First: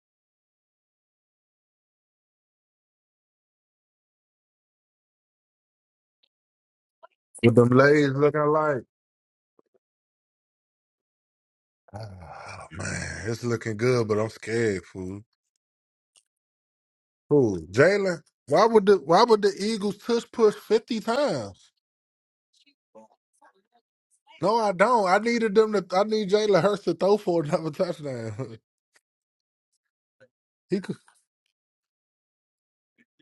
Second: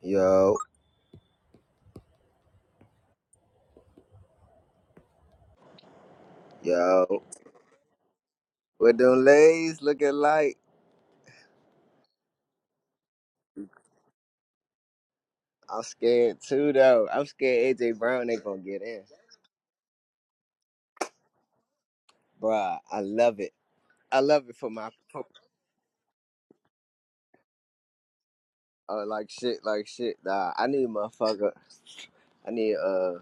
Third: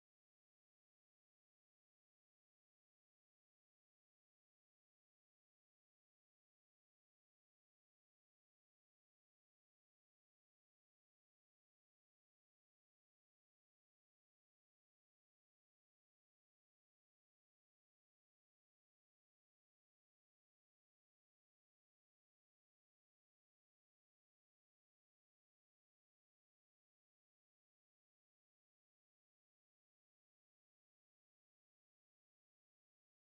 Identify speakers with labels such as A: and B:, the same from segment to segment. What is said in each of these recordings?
A: Yo, yo,
B: With them ladies looking like,
A: with them lays looking like
B: Oh, man, it's looking good, but I'm scared, fool.
A: I'm scared too though. I'm
B: Fool,
A: scared AJ
B: Jalen,
A: Brown ain't gonna
B: why
A: get
B: would the
A: in,
B: why would the Eagles tush push fifty times?
A: bruh. I love it. I love it
B: No,
A: for
B: I
A: my
B: don't. I needed them to. I need Jalen Hurts to throw for another touchdown.
A: uh, like shit, like shit. Nah, I
B: he
A: need
B: could.
A: motherfucker. I need uh,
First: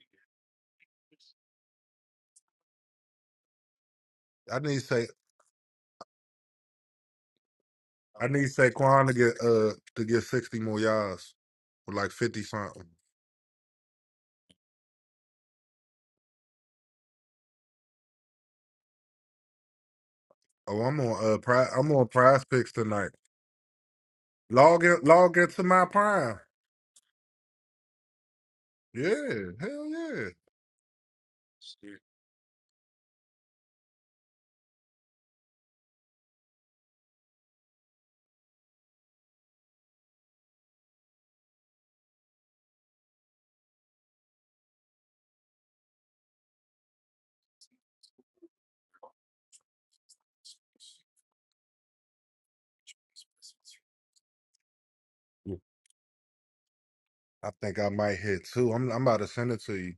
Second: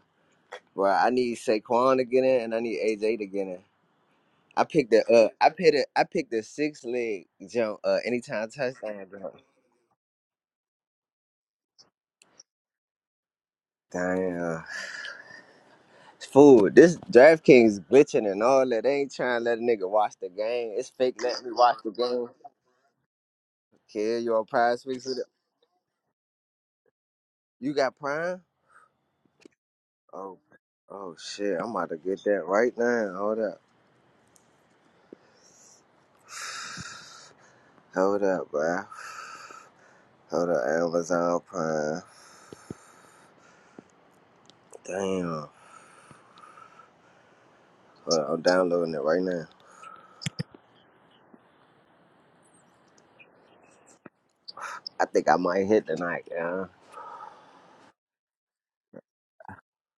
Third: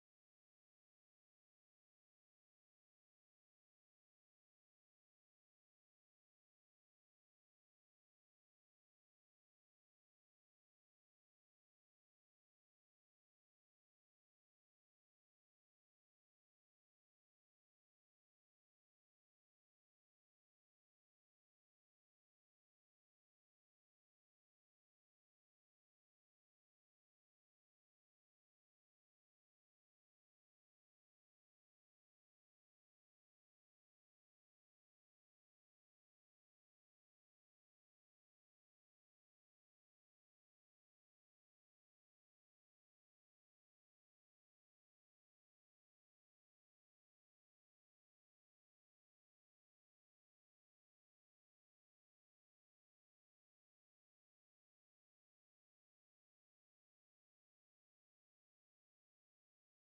A: bruh. I need Saquon to get in, and I need AJ to get in.
B: I
A: I
B: need
A: picked the
B: say.
A: uh, I picked it. I picked the six leg jump. Uh,
B: I need
A: anytime touchdown
B: Saquon to get
A: jump.
B: uh to get sixty more yards with like fifty something.
A: Damn, fool. This DraftKings glitching and all that. They ain't trying to let a nigga watch the game.
B: Oh,
A: It's
B: I'm
A: fake.
B: on uh
A: Let me
B: pri
A: watch the
B: I'm on
A: game.
B: Prize Picks tonight.
A: Kid, you on Prime
B: Log in,
A: Speaks with it?
B: log into my Prime.
A: You got Prime?
B: Yeah, hell
A: Oh, oh shit! I'm about to
B: yeah.
A: get that right now. Hold up, hold up, bro. Hold up, Amazon Prime. Damn, Hold up, I'm downloading it right now. I think I might hit tonight, yeah.
B: I think I might hit two. I'm I'm about to send it to you,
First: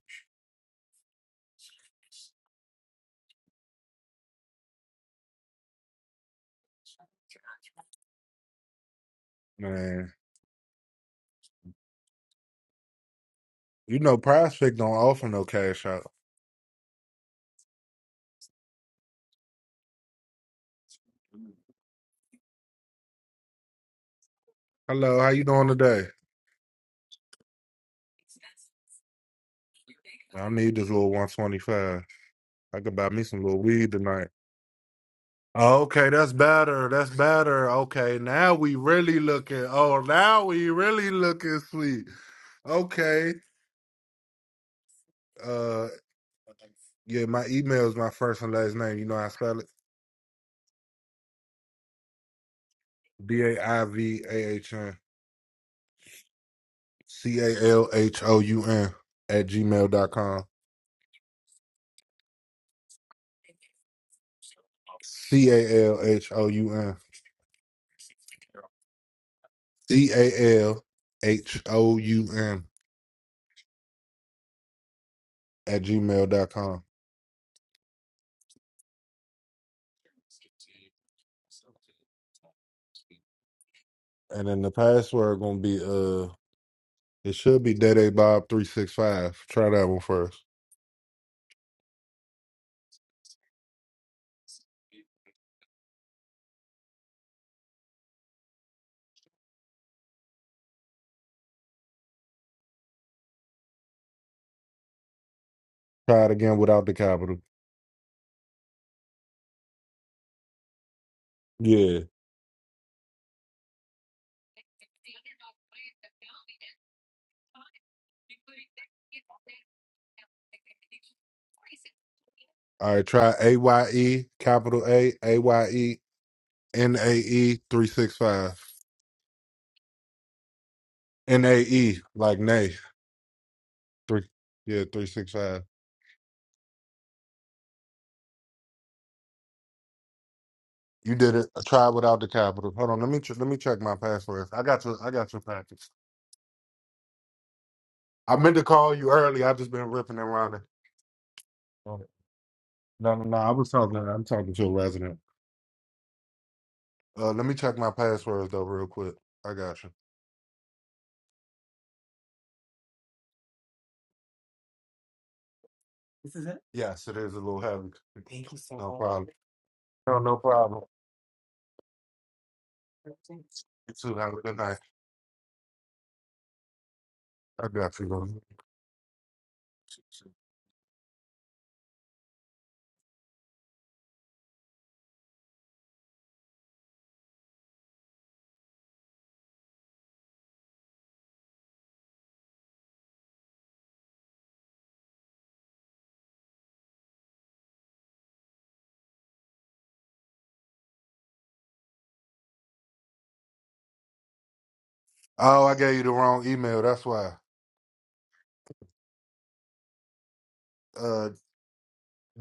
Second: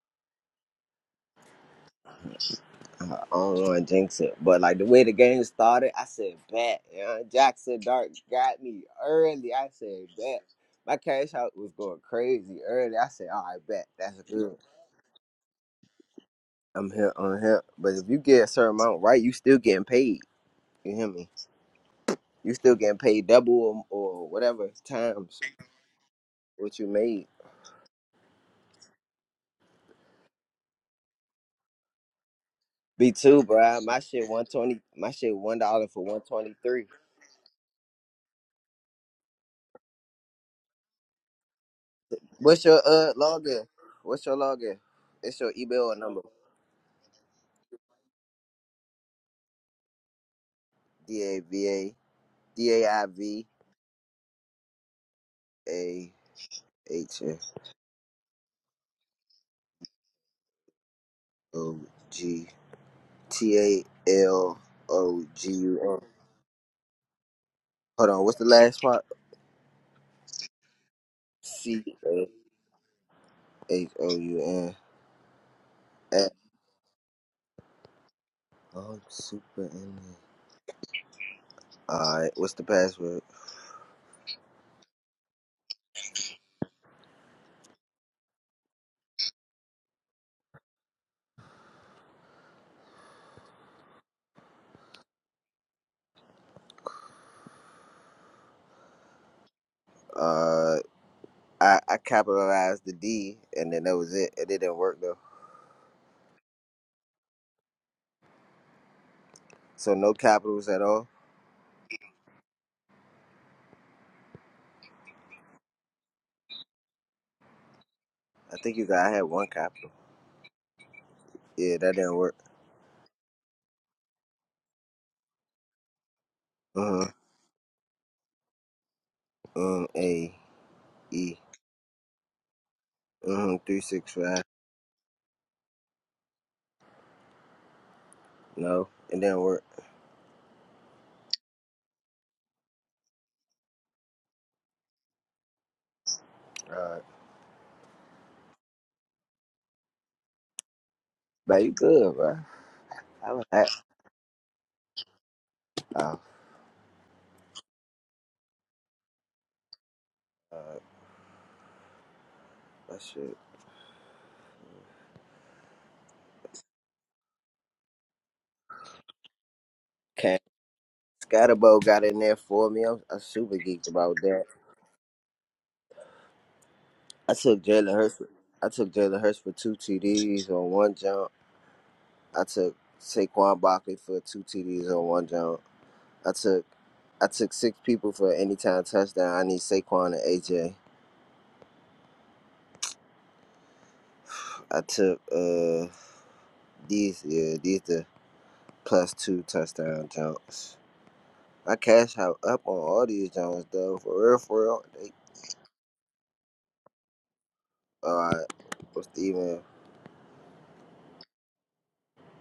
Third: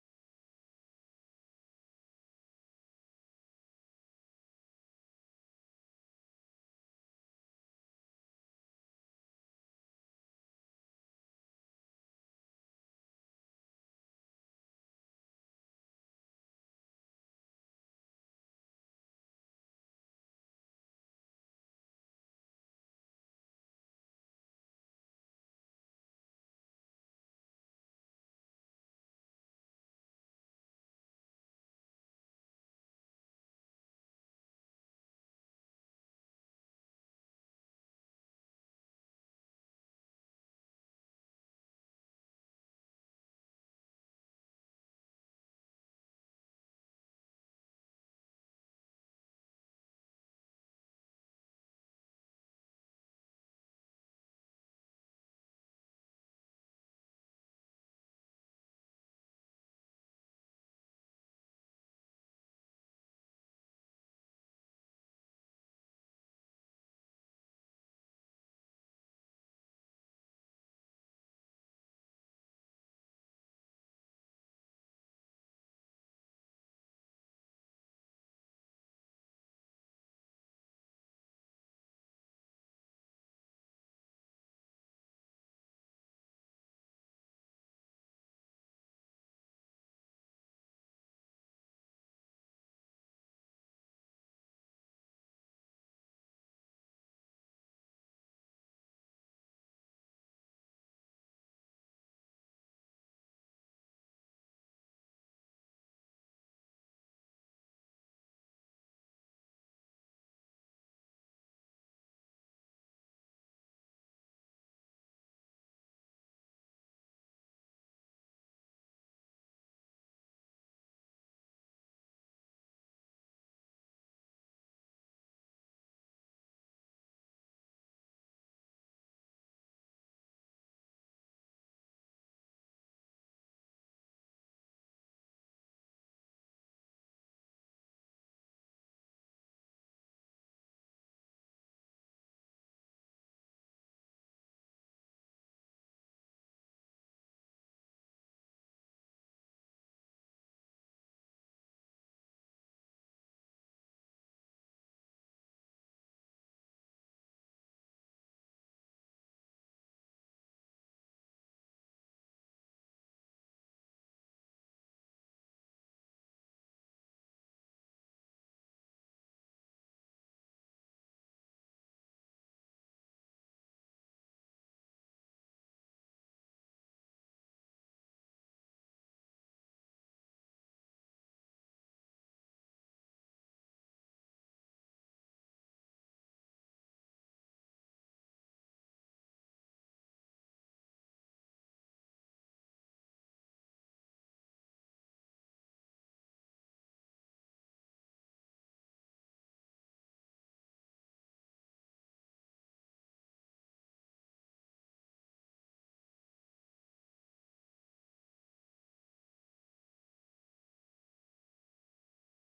A: I don't want to jinx it, but like the way the game started, I said bet. Yeah, Jackson Dark got me early. I said
B: man.
A: bet. My cash out was going crazy early. I said, all right, bet.
B: You know,
A: That's good.
B: Prize Pick don't offer no cash out.
A: I'm here on him. But if you get a certain amount right, you still getting paid. You hear me? You still getting paid double or, or whatever
B: Hello, how
A: times
B: you doing today?
A: what you made.
B: I need this little 125. I could buy
A: B
B: me
A: two,
B: some little
A: bro.
B: weed
A: My
B: tonight.
A: shit one twenty. My shit one dollar for
B: Okay,
A: one
B: that's
A: twenty three.
B: better. That's better. Okay, now we really looking. Oh, now we really looking sweet.
A: What's your uh
B: Okay.
A: login? What's your login? It's your
B: Uh,
A: email or number.
B: yeah, my email is my first and last name. You know how I spell it?
A: D A V A D A I
B: B
A: V
B: A I V A H N
A: A H
B: C
A: S
B: A L H O U N at gmail dot com.
A: O G T A L O
B: C
A: G
B: A
A: U
B: L
A: M.
B: H O U M.
A: Hold on. What's the last part?
B: C A L H
A: C
B: O
A: A
B: U M
A: H O U
B: at
A: N.
B: gmail dot com,
A: Oh, super in there. Alright, what's the password?
B: And then the password gonna be uh it should be Dede Bob three six five. Try that one first.
A: Uh, I, I capitalized the D and then that was it. It didn't work though.
B: Try it again without the capital.
A: So no capitals at all?
B: Yeah.
A: I think you got, I had one capital. Yeah, that didn't work.
B: All right, try A Y E capital A A Y E N
A: Uh huh.
B: A E three six five.
A: Um, A, E.
B: N A E like nay.
A: Uh huh. Three, six,
B: Three
A: five.
B: yeah, three six five.
A: No, it didn't work.
B: You did it. Try it without the capital. Hold on, let me ch- let me check my password. I got your I got your package.
A: Alright.
B: I meant to call you early. I've just been ripping and running.
A: But you good, bro.
B: No, no,
A: I
B: no.
A: was
B: I
A: at,
B: was talking. I'm talking to a resident.
A: oh,
B: Uh, let me check my passwords though, real quick. I got you.
A: alright. That shit.
B: Yes, it is a little heavy. Thank you so No much. problem.
A: Okay. Scatterbo got in there for me. I'm, I'm super geeked
B: You
A: about
B: too. Have a
A: that.
B: good night.
A: I took
B: I
A: Jalen
B: got you.
A: Hurts.
B: Bro.
A: I took Jalen Hurts for two TDs on one jump. I took Saquon Barkley for two TDs on one jump. I took I took six people for anytime touchdown. I need Saquon and AJ. I took uh these yeah these the plus two touchdown jumps. I cash out up on all these jumps though for real for real. They
B: Oh, I gave you the wrong email. That's why.
A: all right. What's the email?
B: Uh,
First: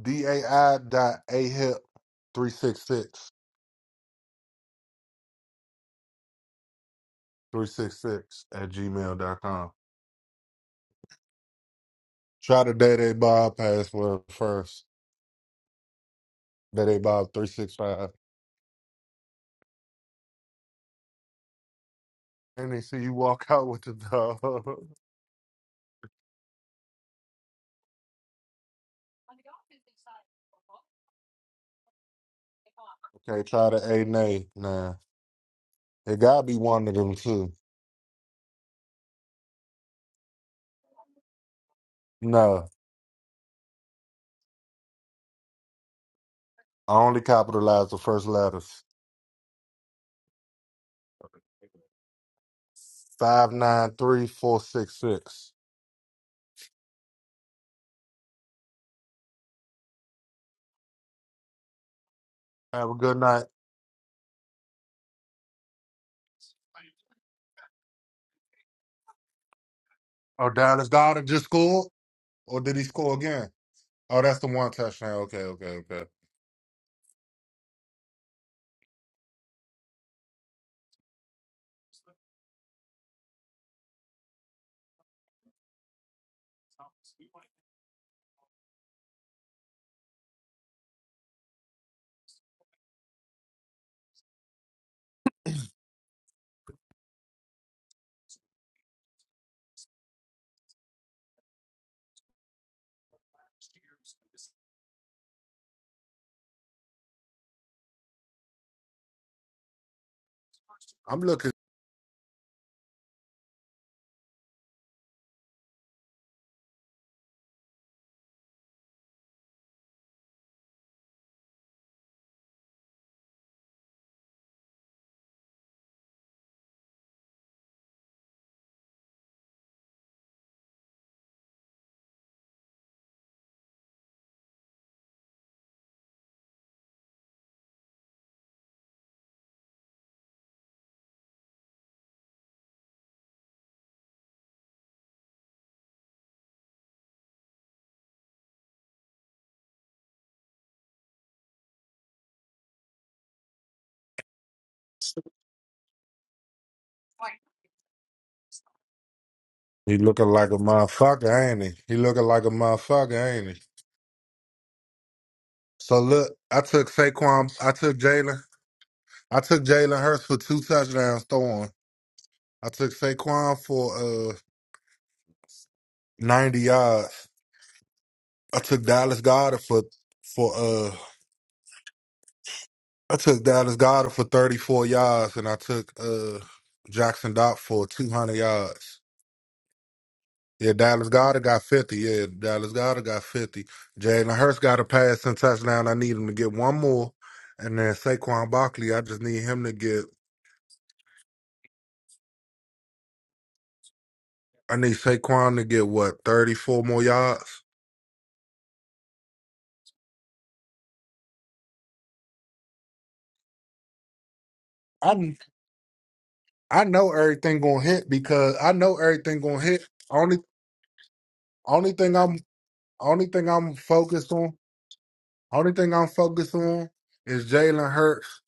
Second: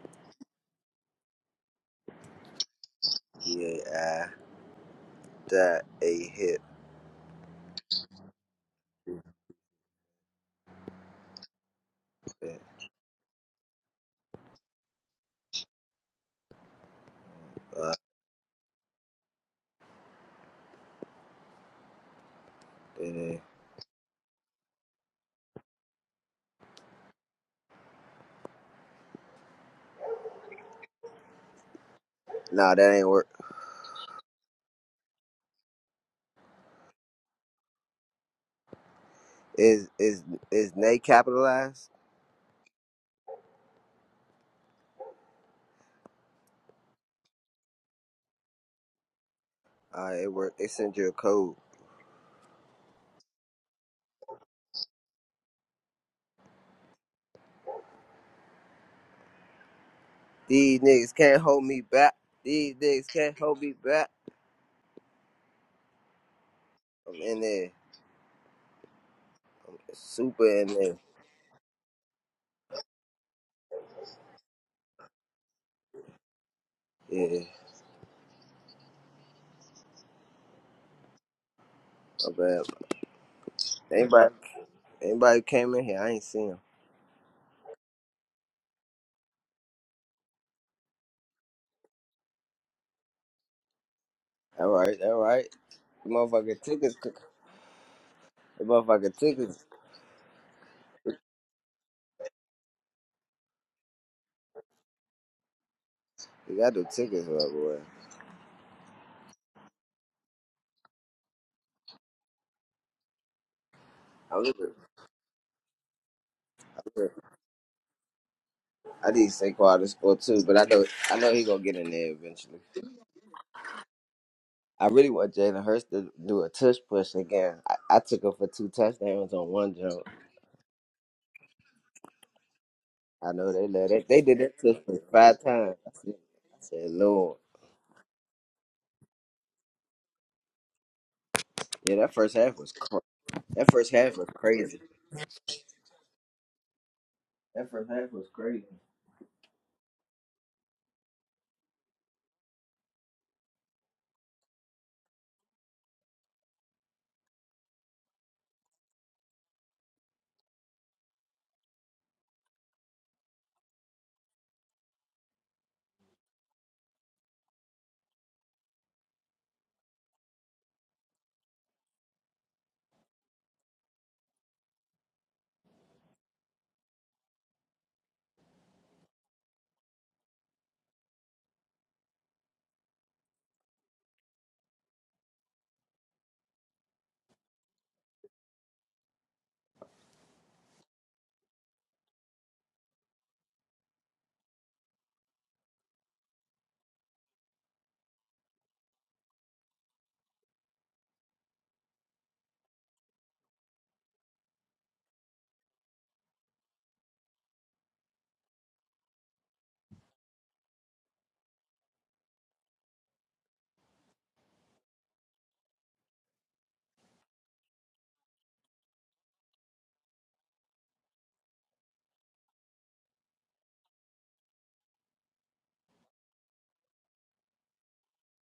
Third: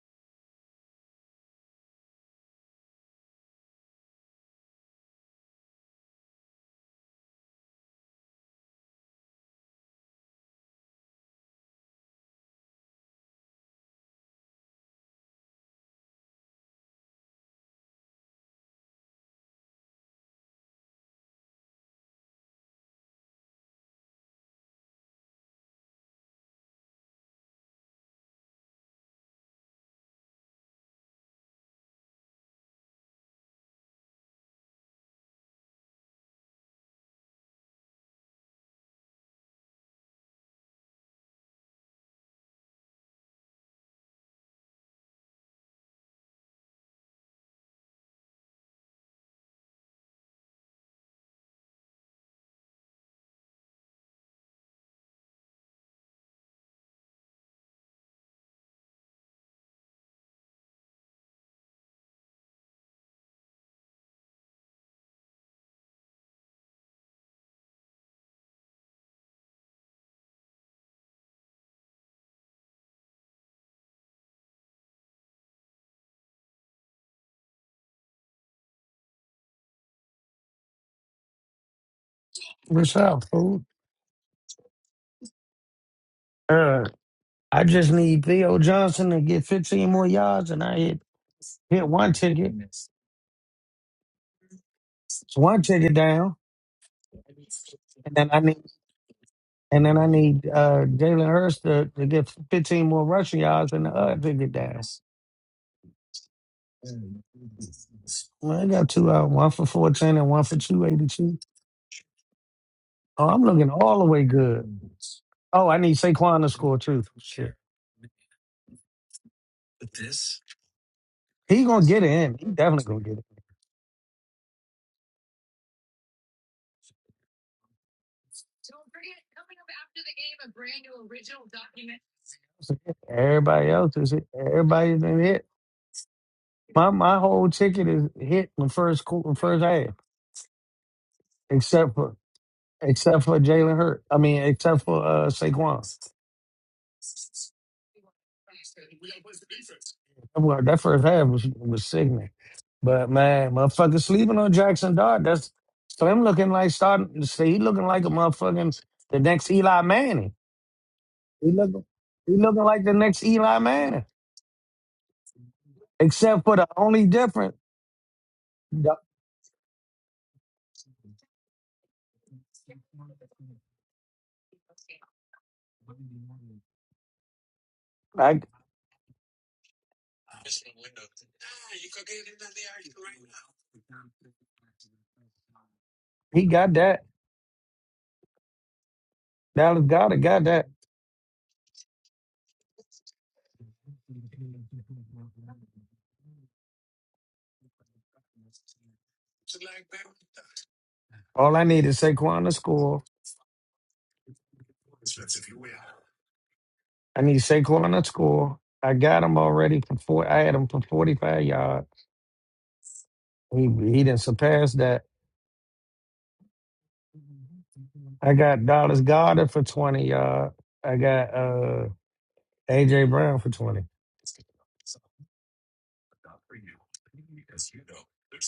B: dai dot ahip three six six
A: Yeah, I that a hit.
B: three six six at
A: Uh,
B: gmail dot com.
A: yeah.
B: Try the day they Bob password first. Day they Bob three six
A: all
B: five, and they see you
A: right.
B: walk out with the dog.
A: Nah, that ain't work.
B: Can't try the A nay. Nah. It gotta be one of them two.
A: Is is is Nate capitalized?
B: No. I only capitalize the first letters.
A: All right, it worked. They send you a code.
B: Five nine three four six six.
A: These niggas can't hold me back. These
B: Have a
A: niggas
B: good
A: can't
B: night.
A: hold me back. I'm in there. Super
B: Oh,
A: in
B: Dallas
A: there.
B: Goddard just scored? Or did he score again? Oh, that's the one touchdown. Okay, okay, okay.
A: Yeah. My bad.
C: What's up, fool?
A: Anybody, anybody came in here, I ain't seen them.
C: Uh, I just need Theo Johnson to get 15 more yards, and I hit, hit one ticket. It's
A: All right, all right.
C: one ticket
A: The
C: down,
A: motherfucking tickets.
C: and then I need
A: The motherfucking tickets.
C: and then I need uh, Jalen Hurst to, to get 15 more rushing yards and the other ticket down.
A: You got the tickets, my boy.
C: Well, I got two out, one for 14 and one for
B: I'm
C: 282.
B: looking
C: Oh, I'm looking all the way
A: I'm looking.
C: good.
A: I'm
C: Oh, I need Saquon to score too.
A: looking.
C: Shit,
A: I need Saquon to score too, but I know I know he gonna
C: he
A: get
C: gonna
A: in
C: get it
A: there
C: in. He
A: eventually.
C: definitely gonna get it.
A: I really want Jalen Hurst to do a touch push again. I, I took him for two touchdowns on one jump. I know they
C: Everybody
A: let
C: else
A: it.
C: is
A: They
C: hit.
A: did that to us for
C: Everybody's been
A: five
C: hit.
A: times. I said, I said,
C: My my
A: Lord,
C: whole ticket is hit in the first quarter, first half,
A: yeah,
C: except
A: that
C: for
A: first half was cra-
C: except for
A: that
C: Jalen
A: first
C: Hurt.
A: half
C: I
A: was
C: mean,
A: crazy.
C: except for uh, Saquon.
A: That first half was crazy.
C: Well, that first half was was sickening. But man, motherfucker sleeping on Jackson Dart. That's so him looking like starting. See, he looking like a motherfucking the next Eli
B: He looking
C: Manning.
B: like a
C: He
B: motherfucker, ain't he?
C: looking
B: He looking
C: he
B: like a
C: looking like the next
B: motherfucker, ain't
C: Eli
B: he?
C: Manning.
B: So look,
C: Except for
B: I
C: the
B: took
C: only
B: Saquon
C: difference,
B: I took Jalen
C: the-
B: I took Jalen Hurts for two touchdowns throwing. I took Saquon for uh ninety yards.
C: like
B: I took Dallas Goddard for for uh I took Dallas Goddard for thirty four yards and I took uh
C: he got that
B: Jackson Dot for two hundred yards.
C: Dallas got it, got that.
B: Yeah, Dallas Goddard got fifty. Yeah, Dallas Goddard got fifty. Jalen Hurst got a pass and touchdown. I need him to get one more. And then Saquon Barkley, I just need him to get
C: All I need is Saquon to score.
B: I need Saquon to get what, thirty four more
C: I need
B: yards?
C: Saquon to score. I got him already for four. I had him for forty-five yards. He he didn't surpass that.
B: I I know everything gonna hit
C: I
B: because
C: got
B: I know
C: Dallas
B: everything
C: Goddard
B: gonna
C: for
B: hit.
C: twenty
B: Only
C: yards. I got uh
B: only thing I'm
C: AJ
B: only
C: Brown
B: thing
C: for
B: I'm
C: twenty.
B: focused on Only thing I'm focused on is Jalen Hurts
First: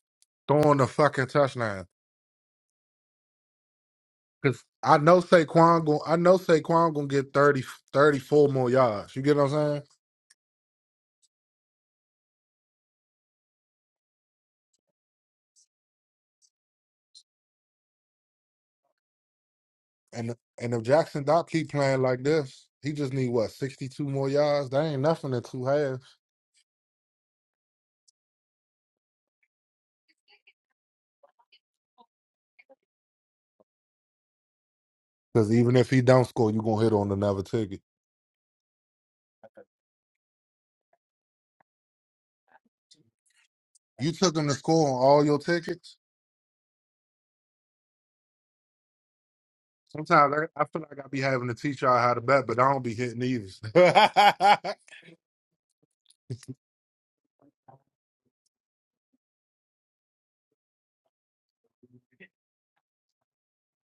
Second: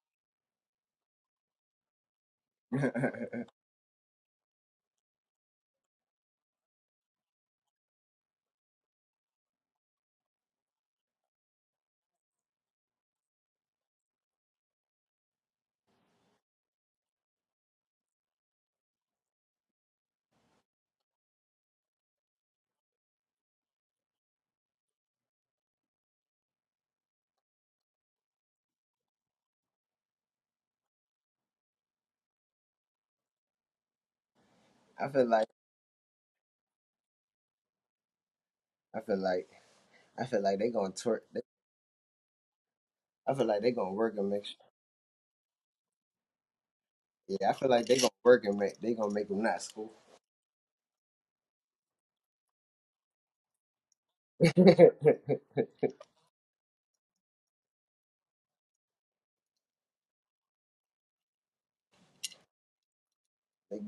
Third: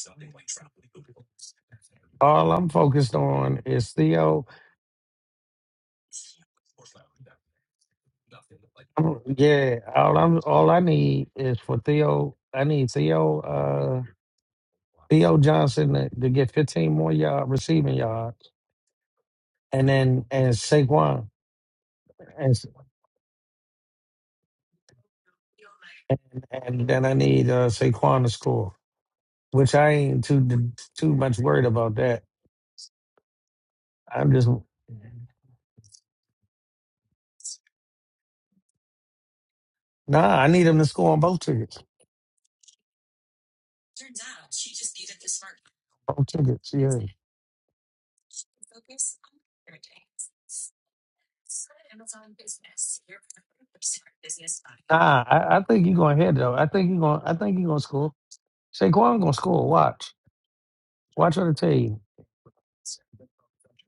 B: throwing the fucking touchdown.
C: All I'm
A: I
C: focused on is Theo.
B: Cause I know Saquon going I know Saquon gonna get 30 34 more yards.
C: I'm-
B: You get what I'm
C: yeah,
B: saying?
C: all I'm all I need is for Theo. I need Theo uh Theo Johnson to, to get 15 more yard receiving yards, and then
B: And
C: and
B: and if
C: Saquon.
B: Jackson Dock keep playing like
C: and
B: this, he just need what, sixty two more yards? That ain't nothing in two halves.
C: and then I need uh, Saquon to score, which I ain't too too much worried about that. I'm just
A: feel like
B: Cause even if he don't score, you gonna hit on another ticket.
A: I feel like I
C: nah.
A: feel
C: I
A: like
C: need
A: they
C: him to
A: gonna
C: score
A: twerk.
C: on both
A: They,
C: tickets.
A: I feel like they gonna
B: You
A: work and
B: took
A: make.
B: him to
A: sure-
B: score on all your tickets.
C: Both tickets, yeah.
A: Yeah, I feel like they gonna work and make. They gonna make them not school.
B: Sometimes I, I feel like I be having to teach y'all how to bet, but I don't be hitting either.
A: they get
C: Nah, I, I think you're gonna hit though. I think you're gonna. I think you're gonna score. Saquon gonna score. Watch. Watch what I tell you.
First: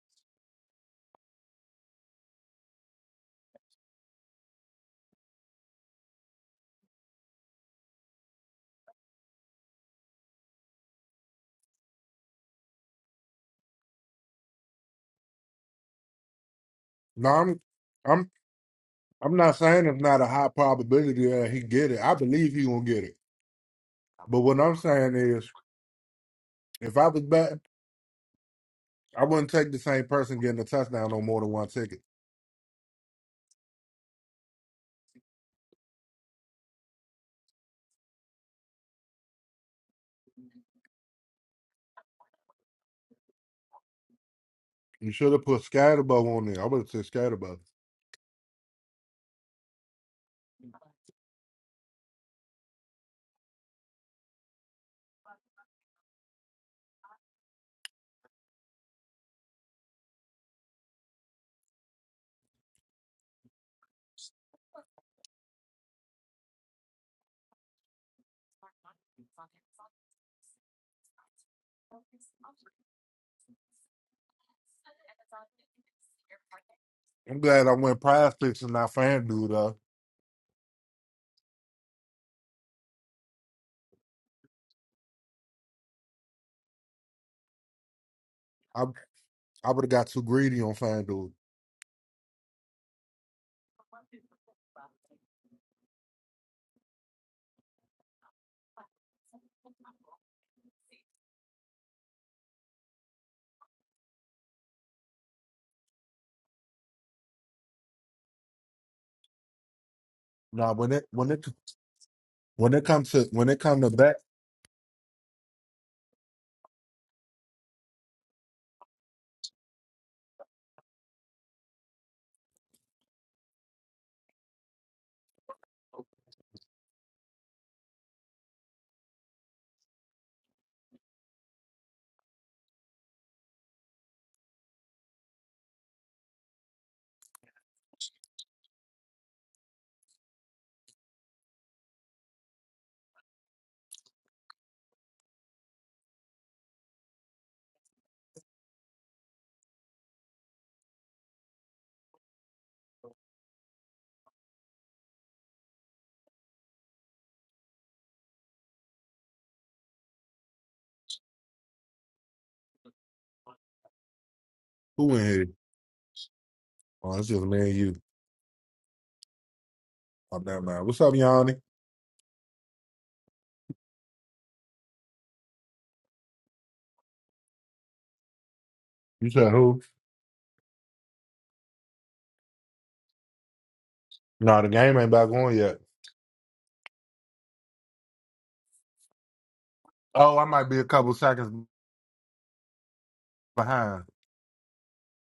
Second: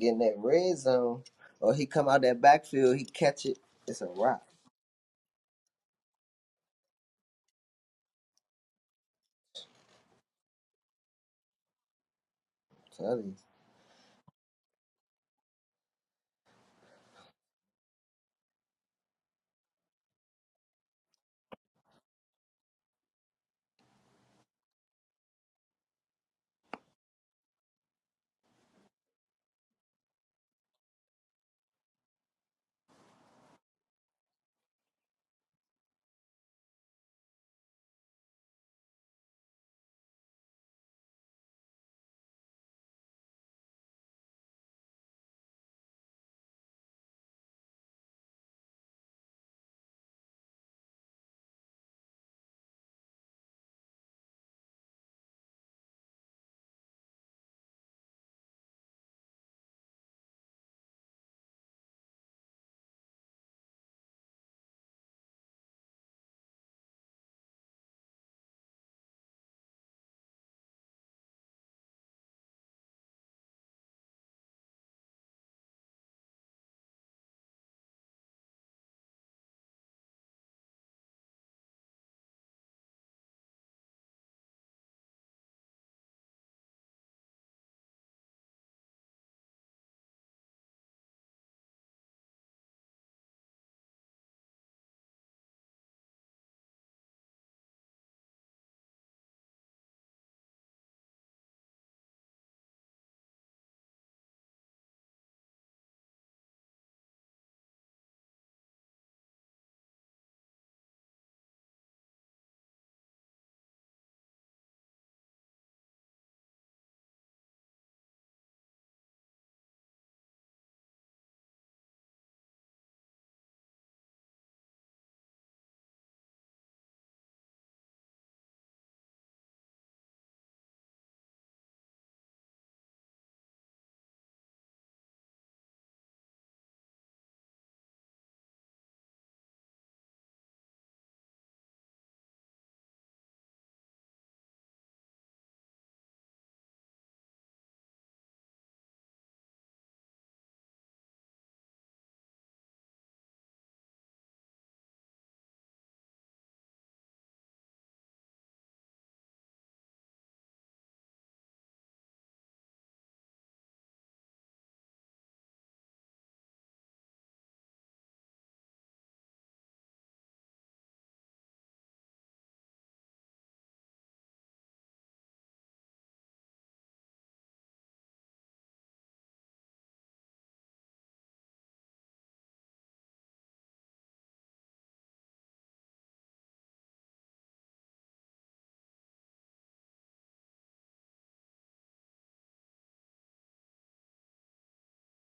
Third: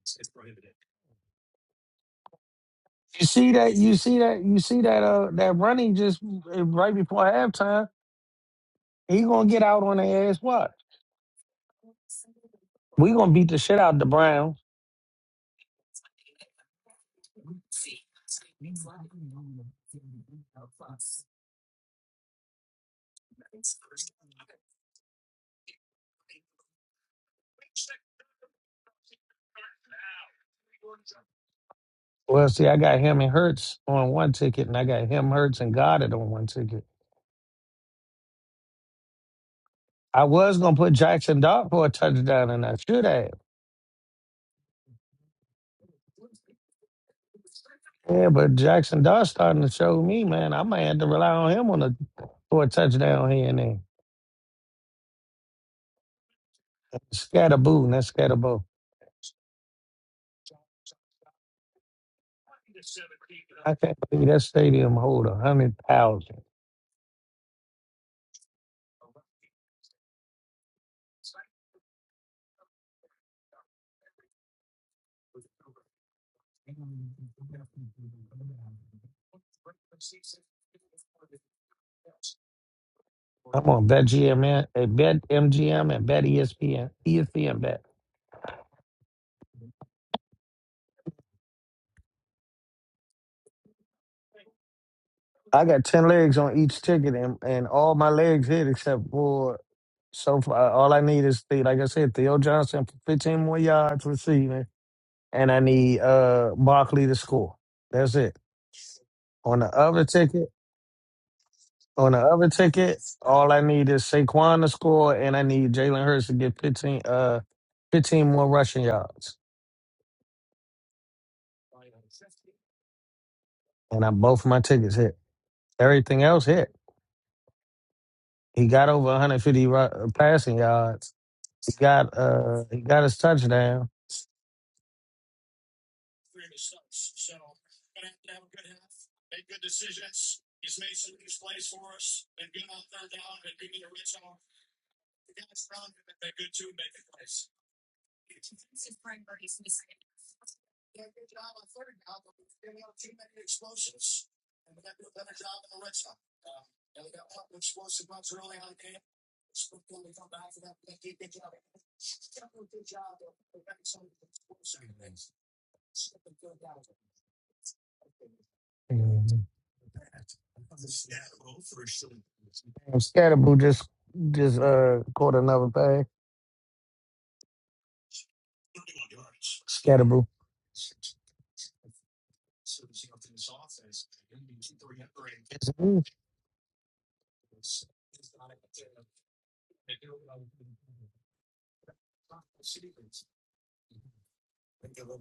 A: in that red zone, or he come out that backfield, he
C: You
A: catch
C: see
A: it.
C: that? You
A: It's a
C: see that?
A: rock.
C: You see that? Uh, that running just uh, right before halftime. He gonna get out on the ass. Watch. We gonna beat the shit out of the Browns.
B: no, I'm I'm I'm not saying it's not a high probability that he get it. I believe he gonna get it. But what I'm saying is, if I was betting, I wouldn't take the same person getting a touchdown on more than one ticket.
C: Well, see, I got him and Hurts on one ticket, and I got him, Hurts, and Goddard on one ticket. I was gonna put Jackson Dart for a touchdown, and I should have.
B: You should have put Scatterbo on there. I would have said Scatterbo.
C: Yeah, but Jackson Dart starting to show me, man. I might have to rely on him on a for a touchdown here and there. Scatterboo, not scatterbo. I can't believe that stadium hold a hundred thousand.
B: I'm glad I went Prize Picks and not FanDuel though.
C: I'm on BetGM, and- uh, Bet MGM, and Bet ESPN, ESPN Bet.
B: I I would have got too greedy on FanDuel.
C: I got ten legs on each ticket, and, and all my legs hit except for so far. uh, All I need is the like I said, Theo Johnson for fifteen more yards receiving, and I need uh Barkley to score. That's it. On the other ticket,
B: Now when it when it
C: on the other
B: when it
C: ticket,
B: comes to when
C: all
B: it
C: I
B: comes
C: need
B: to
C: is
B: bet,
C: Saquon to score, and I need Jalen Hurts to get fifteen uh fifteen more rushing yards, and I both my tickets hit. Everything else hit. He got over 150 ru- uh, passing yards. He got uh he got his touchdown.
B: who in here? Oh, it's just me and you.
C: Mhm.
B: Oh, never mind. What's up, Yanni?
C: And Scatterboo just just uh caught another thing.
B: You said who?
C: Scatterboo.
B: No, the game ain't back on yet. Oh, I might be a couple seconds behind.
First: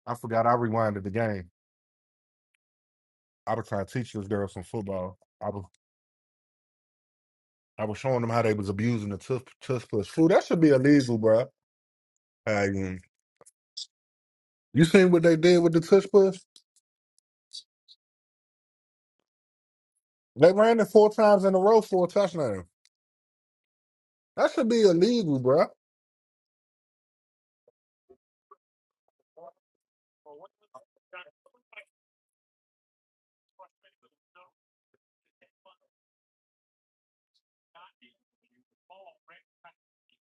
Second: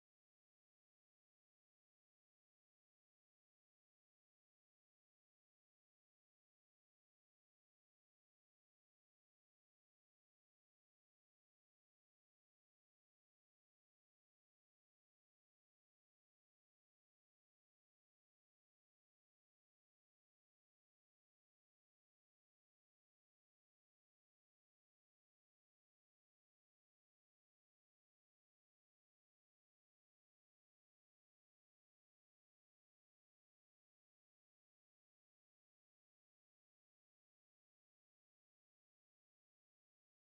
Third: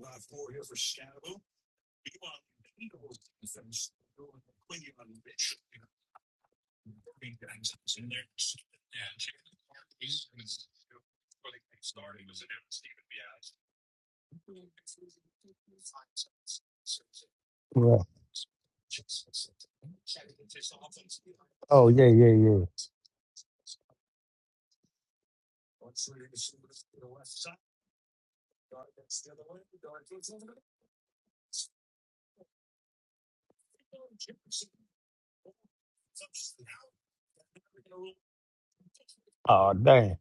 B: I forgot I rewinded the game. I was trying to teach this girl some football. I was I was showing them how they was abusing the tush, tush push. Fool, that should be illegal, bro. you seen what they did with the tush push?
C: Yeah.
B: They ran it four times in a row
C: Oh
B: for
C: yeah,
B: a
C: yeah,
B: touchdown.
C: yeah.
B: That should be illegal, bro.
C: Oh dang.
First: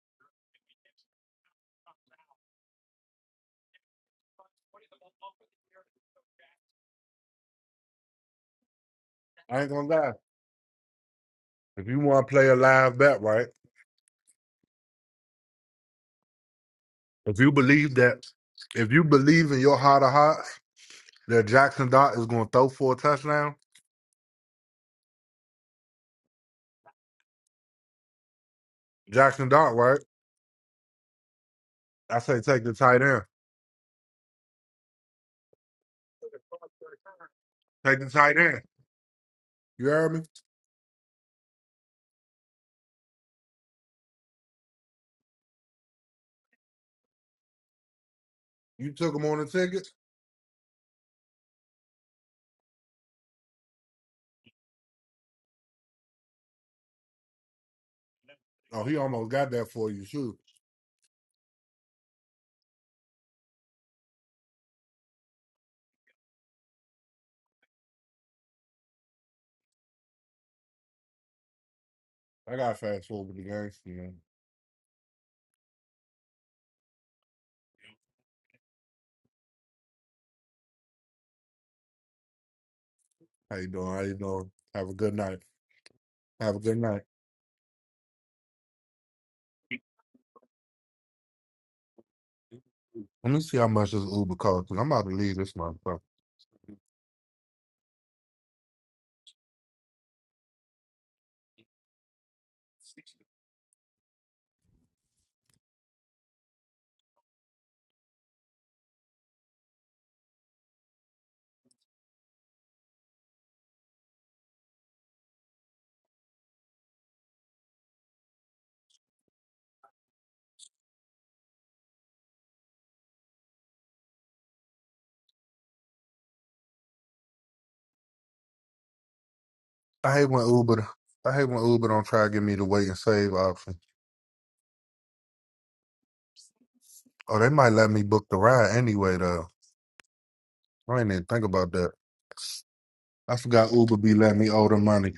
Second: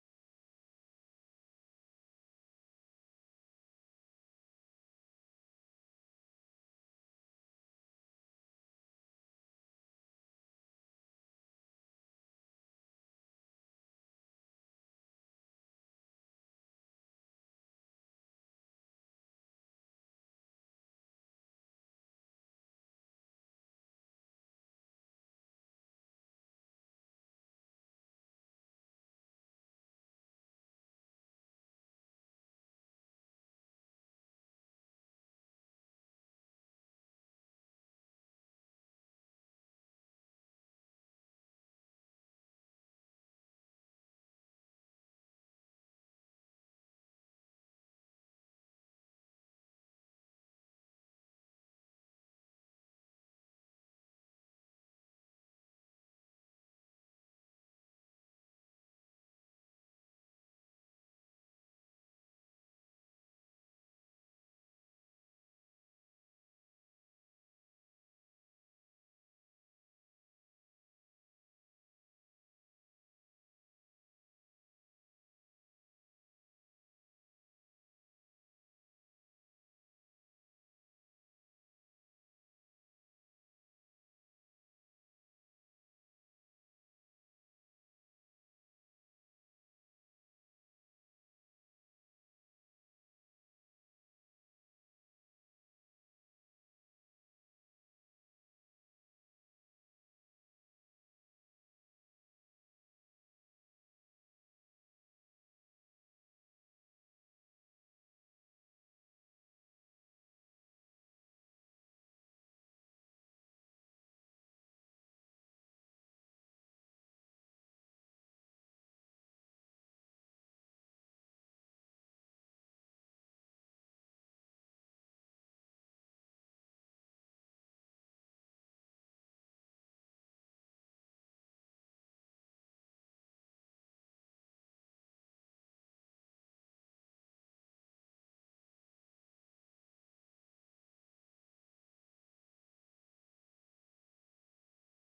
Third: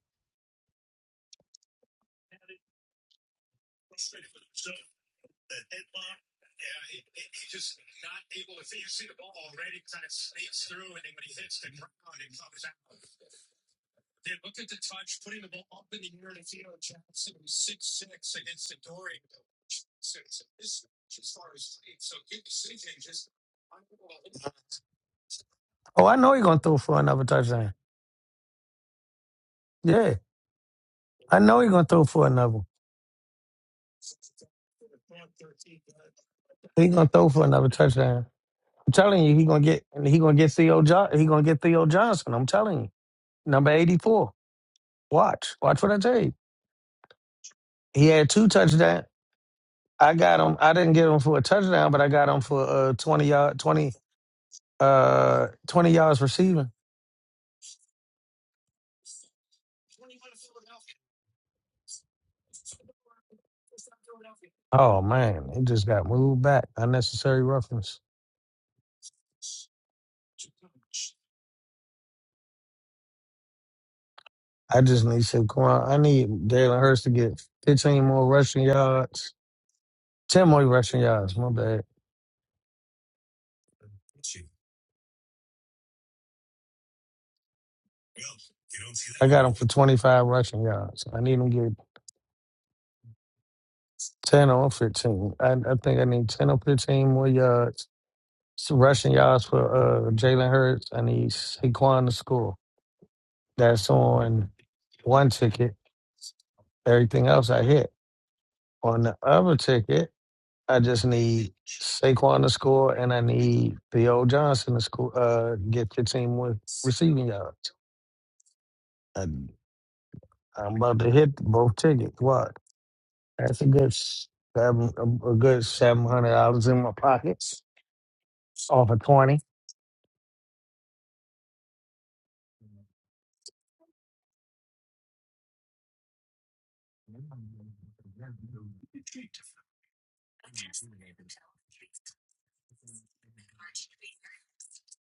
B: I ain't gonna lie. If you want to play a live bet, right? If you believe that, if you believe in your heart of hearts that Jackson Dart is going to throw for a touchdown.
C: Oh, I know he' gonna throw for another touchdown.
B: Jackson Dart, right?
C: Yeah, I know he' gonna throw
B: I
C: for
B: say
C: another.
B: take the tight end.
C: He' gonna throw for another
B: Take the
C: touchdown.
B: tight end.
C: I'm telling you, he gonna get
B: You
C: and
B: heard
C: he
B: me?
C: gonna get Theo jo- he gonna get Theo Johnson. I'm telling you, number eighty four. Watch, watch what I tell you. He had two
B: You
C: touchdowns.
B: took him on the ticket?
C: I got him. I didn't get him for a touchdown, but I got him for uh twenty yard twenty uh twenty yards receiving.
B: Oh, he almost got that for you. Shoot.
C: Oh man, it just got moved back. Unnecessary roughness.
B: I got to fast forward the game. You know,
C: I just need to come on. I need Jalen Hurts to get 15 more rushing yards. 10 more rushing yards, my bad.
B: how you doing? How you doing? Have a good night. Have a good night.
C: I got him for 25 rushing yards. I need him to get
B: Let me see how much this Uber
C: 10
B: costs.
C: or
B: 'cause I'm about to
C: 15.
B: leave
C: I,
B: this
C: I think
B: motherfucker.
C: I need 10 or 15 more yards. Some rushing yards for uh, Jalen Hurts. I need Saquon to score. That's on one ticket. Everything else I hit. On the other ticket, I just need Saquon to score, and I need Theo Johnson to score. Uh, get your team with receiving yards. And I'm about to hit both tickets. What? That's a good s- seven, a, a good seven hundred dollars in my pockets off of twenty.
B: I hate when Uber. I hate when Uber don't try to give me the wait and save option. Oh, they might let me book the ride anyway though. I didn't even think about that. I forgot Uber be letting me owe them money.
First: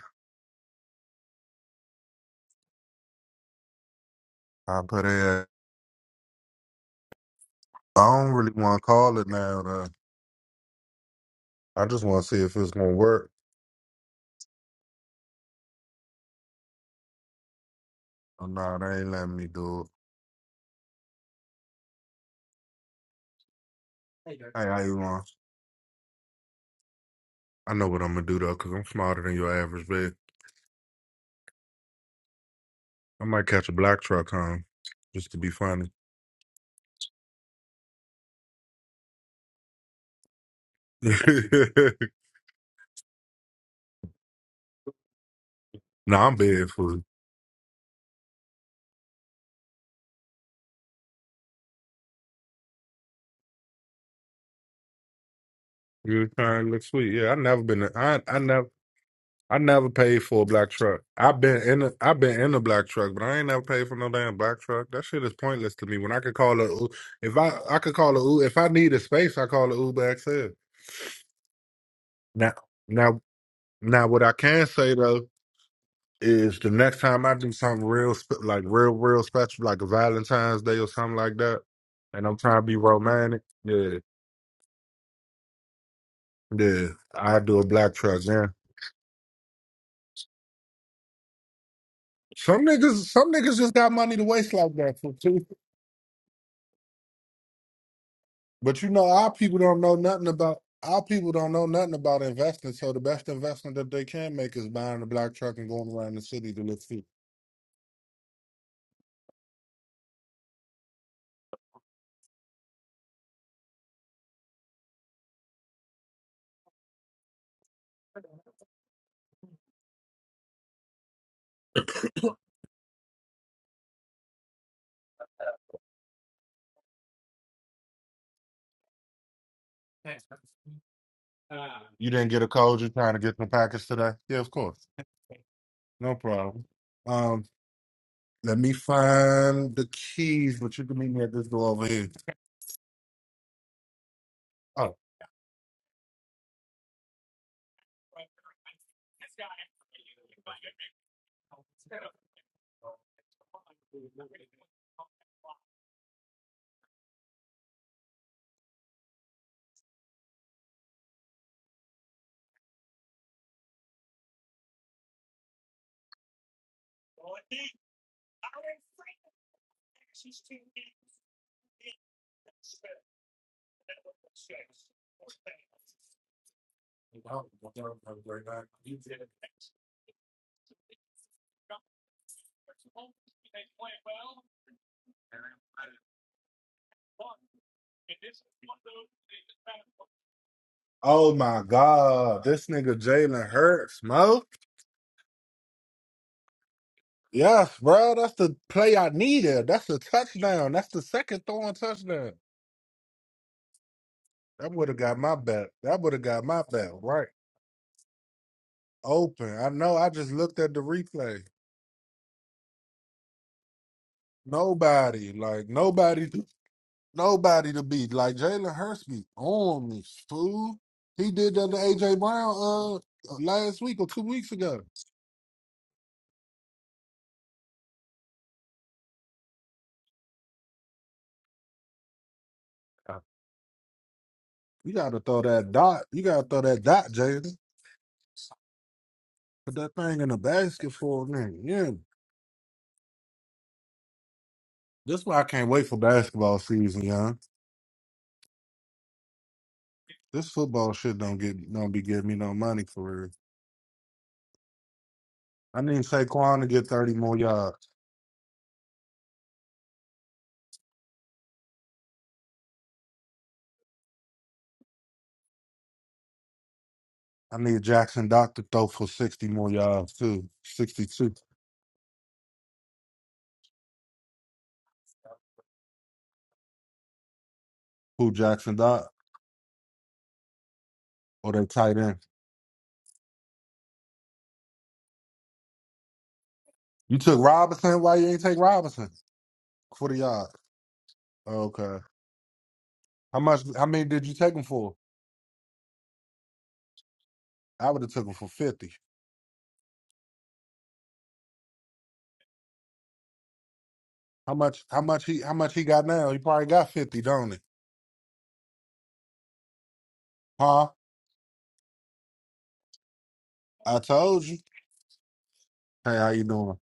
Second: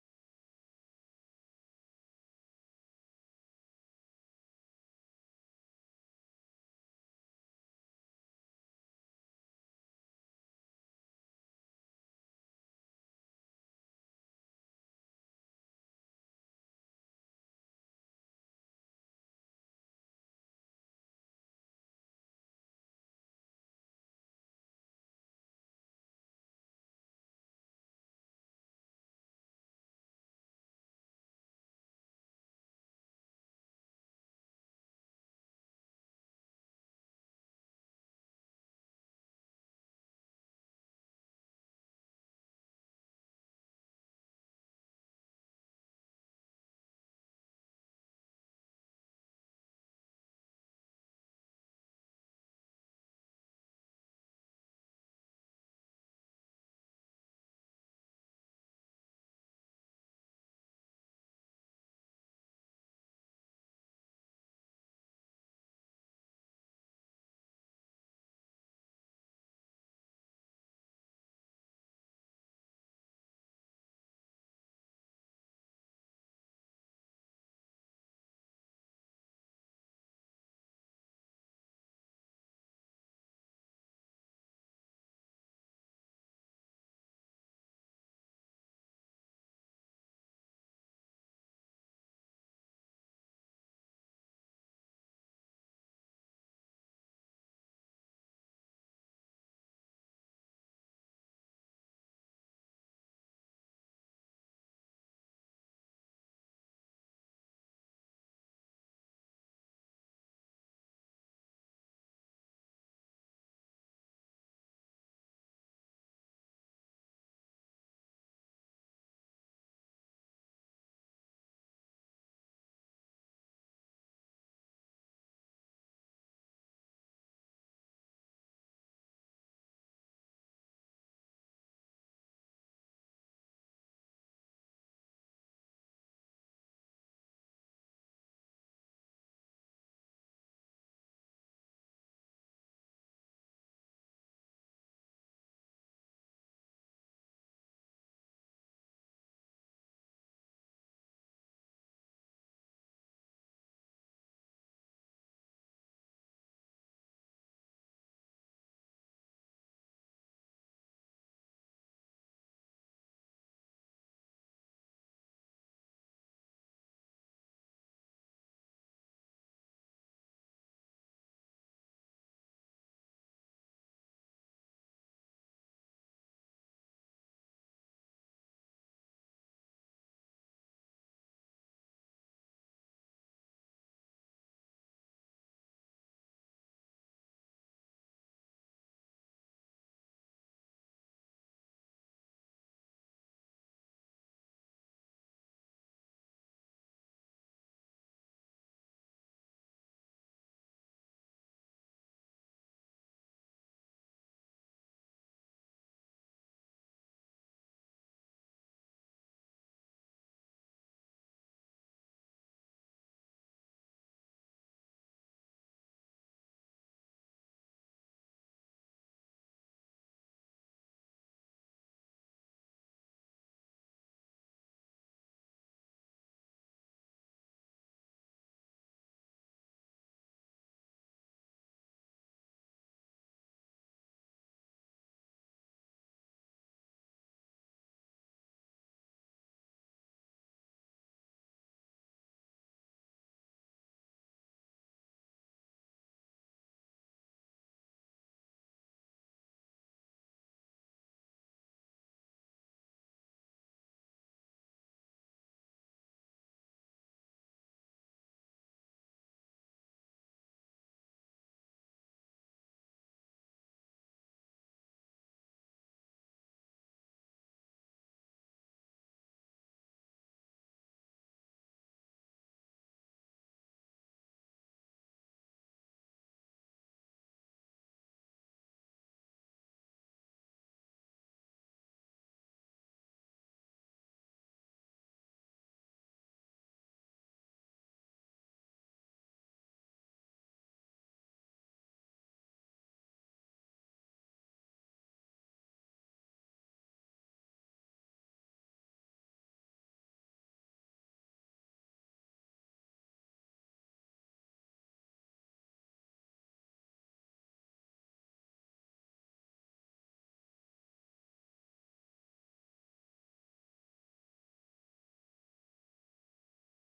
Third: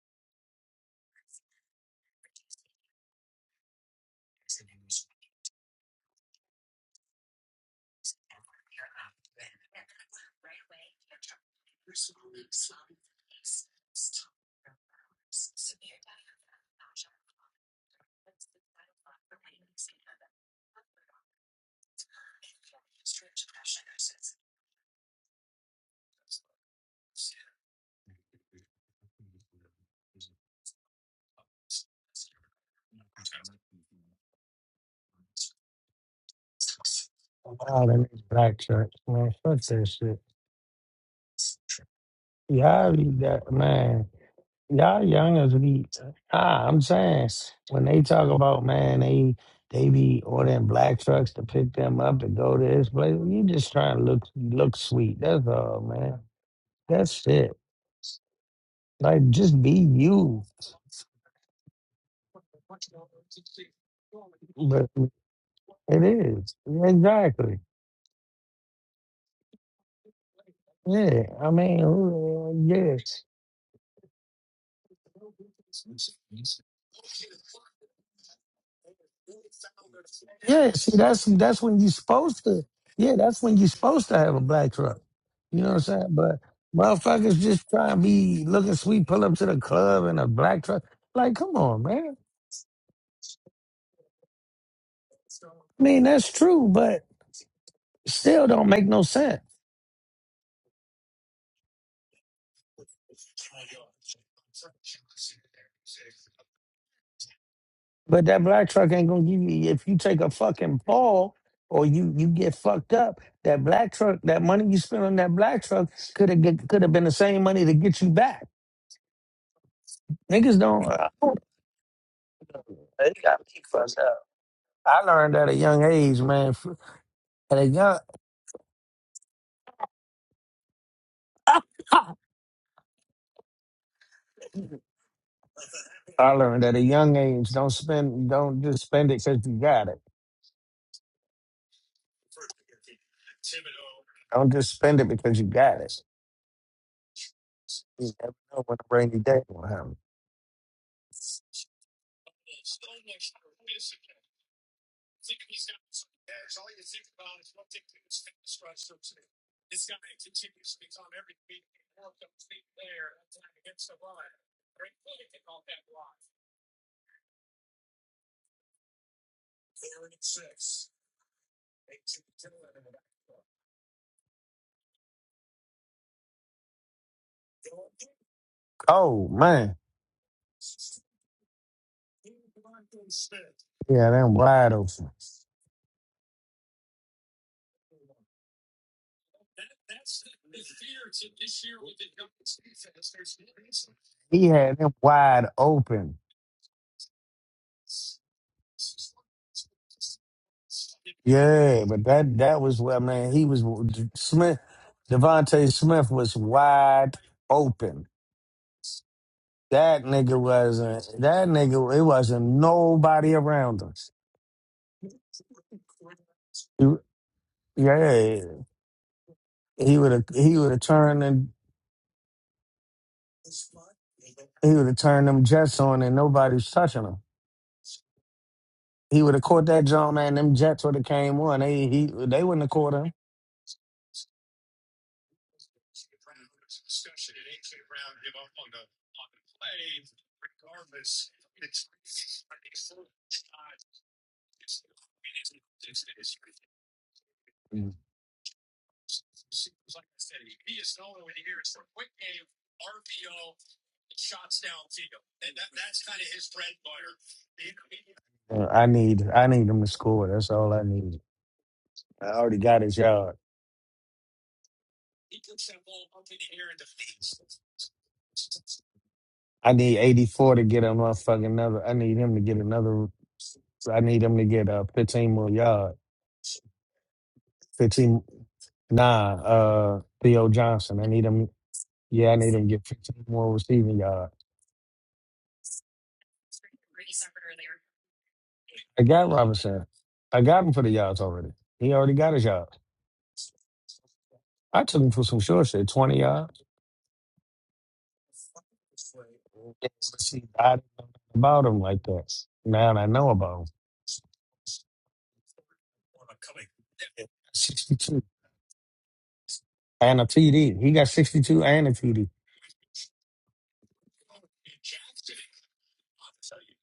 B: I put it. I don't really want to call it now. Though. I just want to see if it's gonna work. Oh, nah, they ain't letting me do it. Hey, how you want? I know what I'm gonna do though, cause I'm smarter than your average bitch. I might catch a black truck home just to be funny.
C: Wow, that nigga black shirt, man. Fuck that shit.
B: nah,
C: Yeah, I read that man. Y'all youngers be
B: I'm
C: ah,
B: bad
C: I'm
B: food.
C: saying when they talk about man, they they be ordering black trucks to pick them up and go to this place. You just trying to look look sweet. That's all, man.
B: You trying to look sweet?
C: That's
B: Yeah, I
C: it.
B: never been. I I never.
C: Like
B: I
C: just be
B: never paid
C: you.
B: for a black truck. I've been in a, I've been in a black truck, but I ain't never paid for no damn black
C: But
B: truck. That shit is pointless to me.
C: it
B: When I could
C: is
B: call a U- if I
C: exactly.
B: I could call a U- if I need a space, I call a Uber XL.
C: Yeah, I mean, who-
B: Now
C: yeah.
B: now now what I can say though is the next time I do something real spe- like real real special like a Valentine's
C: Yeah,
B: Day or
C: see,
B: something
C: that's
B: like that,
C: that's when you're
B: and I'm
C: supposed
B: trying to
C: to.
B: be
C: Yeah,
B: romantic,
C: that's when you're
B: yeah
C: supposed to have a black truck. You know what I'm saying? But
B: yeah,
C: motherfuckers
B: I do a
C: just try
B: black
C: to
B: truck.
C: be
B: Yeah,
C: looking sweet, pull up to the club in a black truck. Like, come on, man.
B: some niggas some niggas just got money to waste like that.
C: I mean, that's true, but still don't
B: But
C: make
B: you
C: no
B: know, our
C: sense.
B: people don't know nothing about our people don't know nothing about investing. So the best investment that they can make is buying a black truck and going around the city to look for.
C: But that black truck ain't gonna give you if you take a fucking fall or you you get fucked up. That black truck, that money you spent on that black truck could have could have been the same money to get you back. Niggas don't. Uh, they got me fucked up. I learned at a young age, man. f- At a young,
B: You didn't get a code. You're trying to get the package today. Yeah, of course, no
C: I
B: problem.
C: learned at a young
B: Um,
C: age, don't spend,
B: let
C: don't
B: me
C: just spend it because you
B: find the
C: got it.
B: keys, but you can meet me at this door over here.
C: Don't just
B: Oh,
C: spend it because you got it. You never know when a rainy day will happen. Oh man, yeah, them wide open.
B: oh my God, this nigga Jalen Hurts, Mo.
C: He had them wide open.
B: Yes, bro, that's the play I needed. That's the touchdown. That's the second throwing
C: Yeah, but
B: touchdown.
C: that that was where man, he was Smith.
B: That would have got my bet.
C: Devontae
B: That
C: Smith
B: would have
C: was
B: got my bet
C: wide
B: right.
C: open.
B: open. I know.
C: That
B: I just
C: nigga
B: looked at the
C: wasn't.
B: replay.
C: That nigga, it wasn't nobody around us.
B: Nobody, like nobody,
C: You-
B: nobody to beat. Like
C: Yeah.
B: Jalen Hurts be on
C: He
B: me,
C: would have he would
B: fool.
C: have turned
B: He
C: and
B: did that to AJ Brown uh last week or two weeks
C: he
B: ago.
C: would have turned them jets on and nobody's touching him. He would have caught that jump, man. Them jets would have came on. They he they wouldn't have caught him.
B: You gotta throw that dot. You gotta throw that dot, Jalen. Put that thing in the basket for a minute. Yeah. That's why I can't wait for basketball season, y'all.
C: Mm.
B: This football shit don't get don't be giving me no money for real. I need Saquon to get thirty more yards.
C: Uh, I need I need him to score. That's all I need. I already got his yard.
B: I need Jackson Dock to throw for 60 more
C: I need
B: yards,
C: eighty
B: too.
C: four to get a
B: 62.
C: motherfucking another. I need him to get another. I need him to get uh, fifteen more yards. Fifteen
B: Who, Jackson Dock?
C: Nah, uh, Theo Johnson. I need him.
B: Or they tight end?
C: Yeah, I need him to get 15 more receiving yards.
B: You took Robinson? Why you ain't take
C: I
B: Robinson?
C: got Robinson.
B: 40
C: I
B: yards.
C: got him for the yards already. He
B: Okay.
C: already got his yards.
B: How much, how many did you take him
C: I
B: for?
C: took him for some short shit, 20 yards.
B: I would have took him for 50.
C: Yes, See, I didn't know about him like that. Now I know about him.
B: How much, how much he, how much he got now? He probably got 50, don't he?
C: 62 and a TD.
B: Huh?
C: He got 62 and a TD.
B: I told you. Hey, how you doing?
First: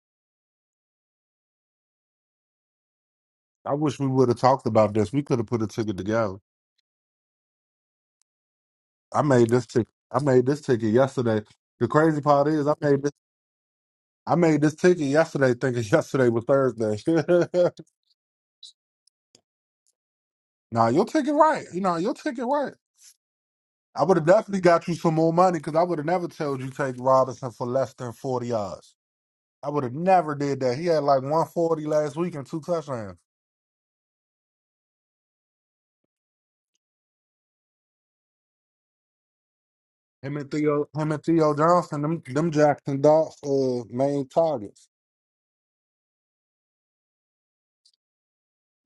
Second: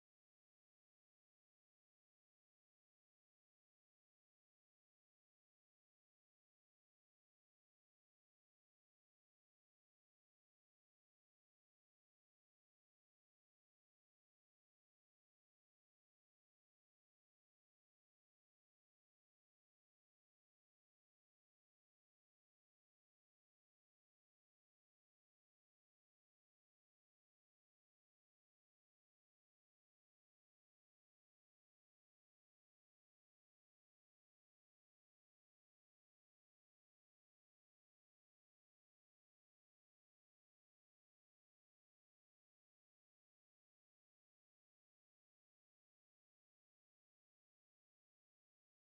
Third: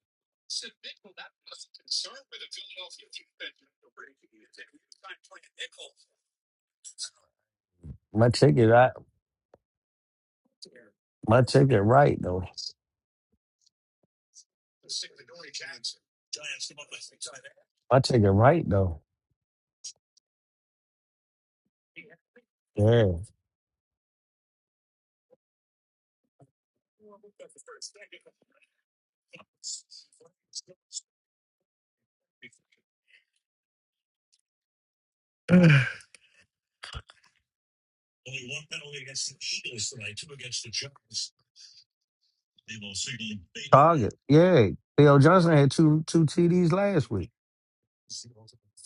B: I wish we would have talked about this. We could have put a ticket together.
C: My ticket, I,
B: I made this ticket. I made this ticket yesterday.
C: my ticket
B: The
C: right,
B: crazy
C: though.
B: part is I made this. I made this ticket yesterday thinking yesterday was Thursday.
C: My ticket right, though.
B: nah, your ticket right. You know, your ticket right.
C: Yeah.
B: I would have definitely got you some more money because I would have never told you take Robinson for less than 40 yards. I would have never did that. He had like 140 last week and two touchdowns. Him and Theo, him and Theo Johnson, them, them Jackson Darts uh,
C: Target.
B: main
C: Yeah.
B: targets
C: Theo Johnson had two two TDs last week.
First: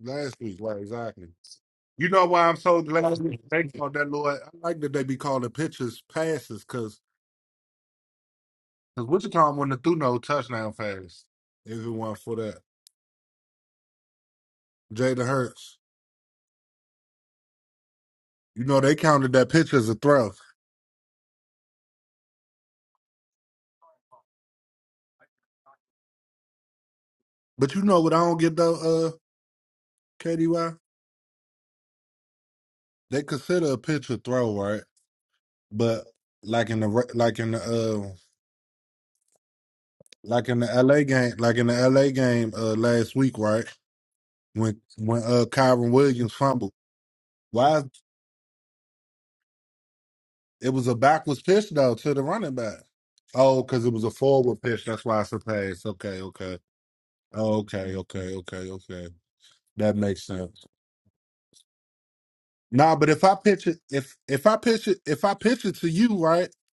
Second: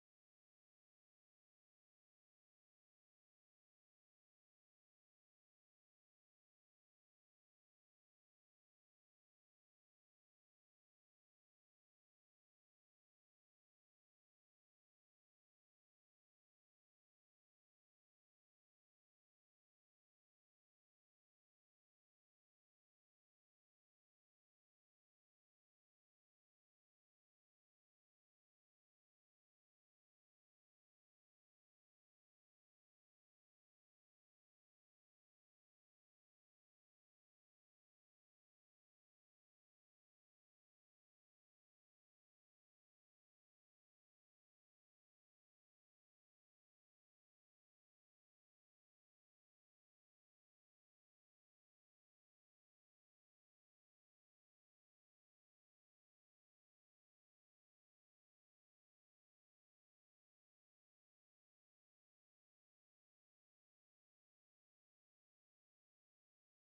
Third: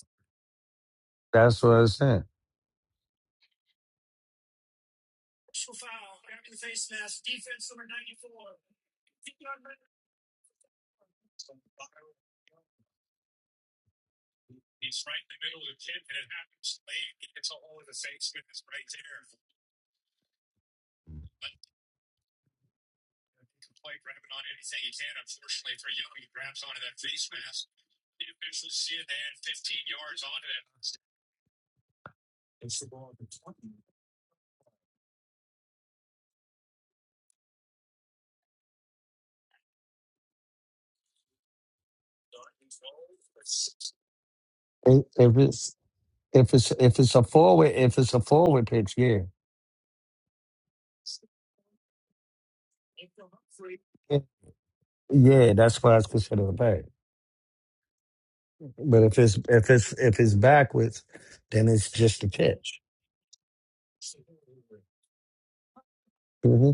B: last week. Right, exactly.
C: That's what I'm
B: You
C: saying.
B: know why I'm so glad they called that little. I like that they be calling pitches passes because. Because Wichita wouldn't have threw no touchdown pass if it weren't for that. Jalen Hurts. You know, they counted that pitch as a throw. But you know what I don't get though, uh, KDY? They consider a pitch a throw, right? But like in the re- like in the uh like in the LA game, like in the LA game uh last week, right? When
C: If
B: when
C: if
B: uh
C: it's
B: Kyron Williams
C: if it's
B: fumbled.
C: if it's a forward
B: Why
C: if it's a forward pitch, yeah.
B: it was a backwards pitch though to the running back. Oh, because it was a forward pitch. That's why it's a
C: Yeah, that's
B: pass.
C: why it's
B: Okay,
C: considered a
B: okay.
C: bag.
B: Oh, okay, okay, okay,
C: But
B: okay.
C: if it's if it's
B: That
C: if
B: makes
C: it's
B: sense.
C: backwards, then it's just a catch.
B: Nah, but if I pitch it, if if I pitch it, if I pitch it to you, right,
C: hmm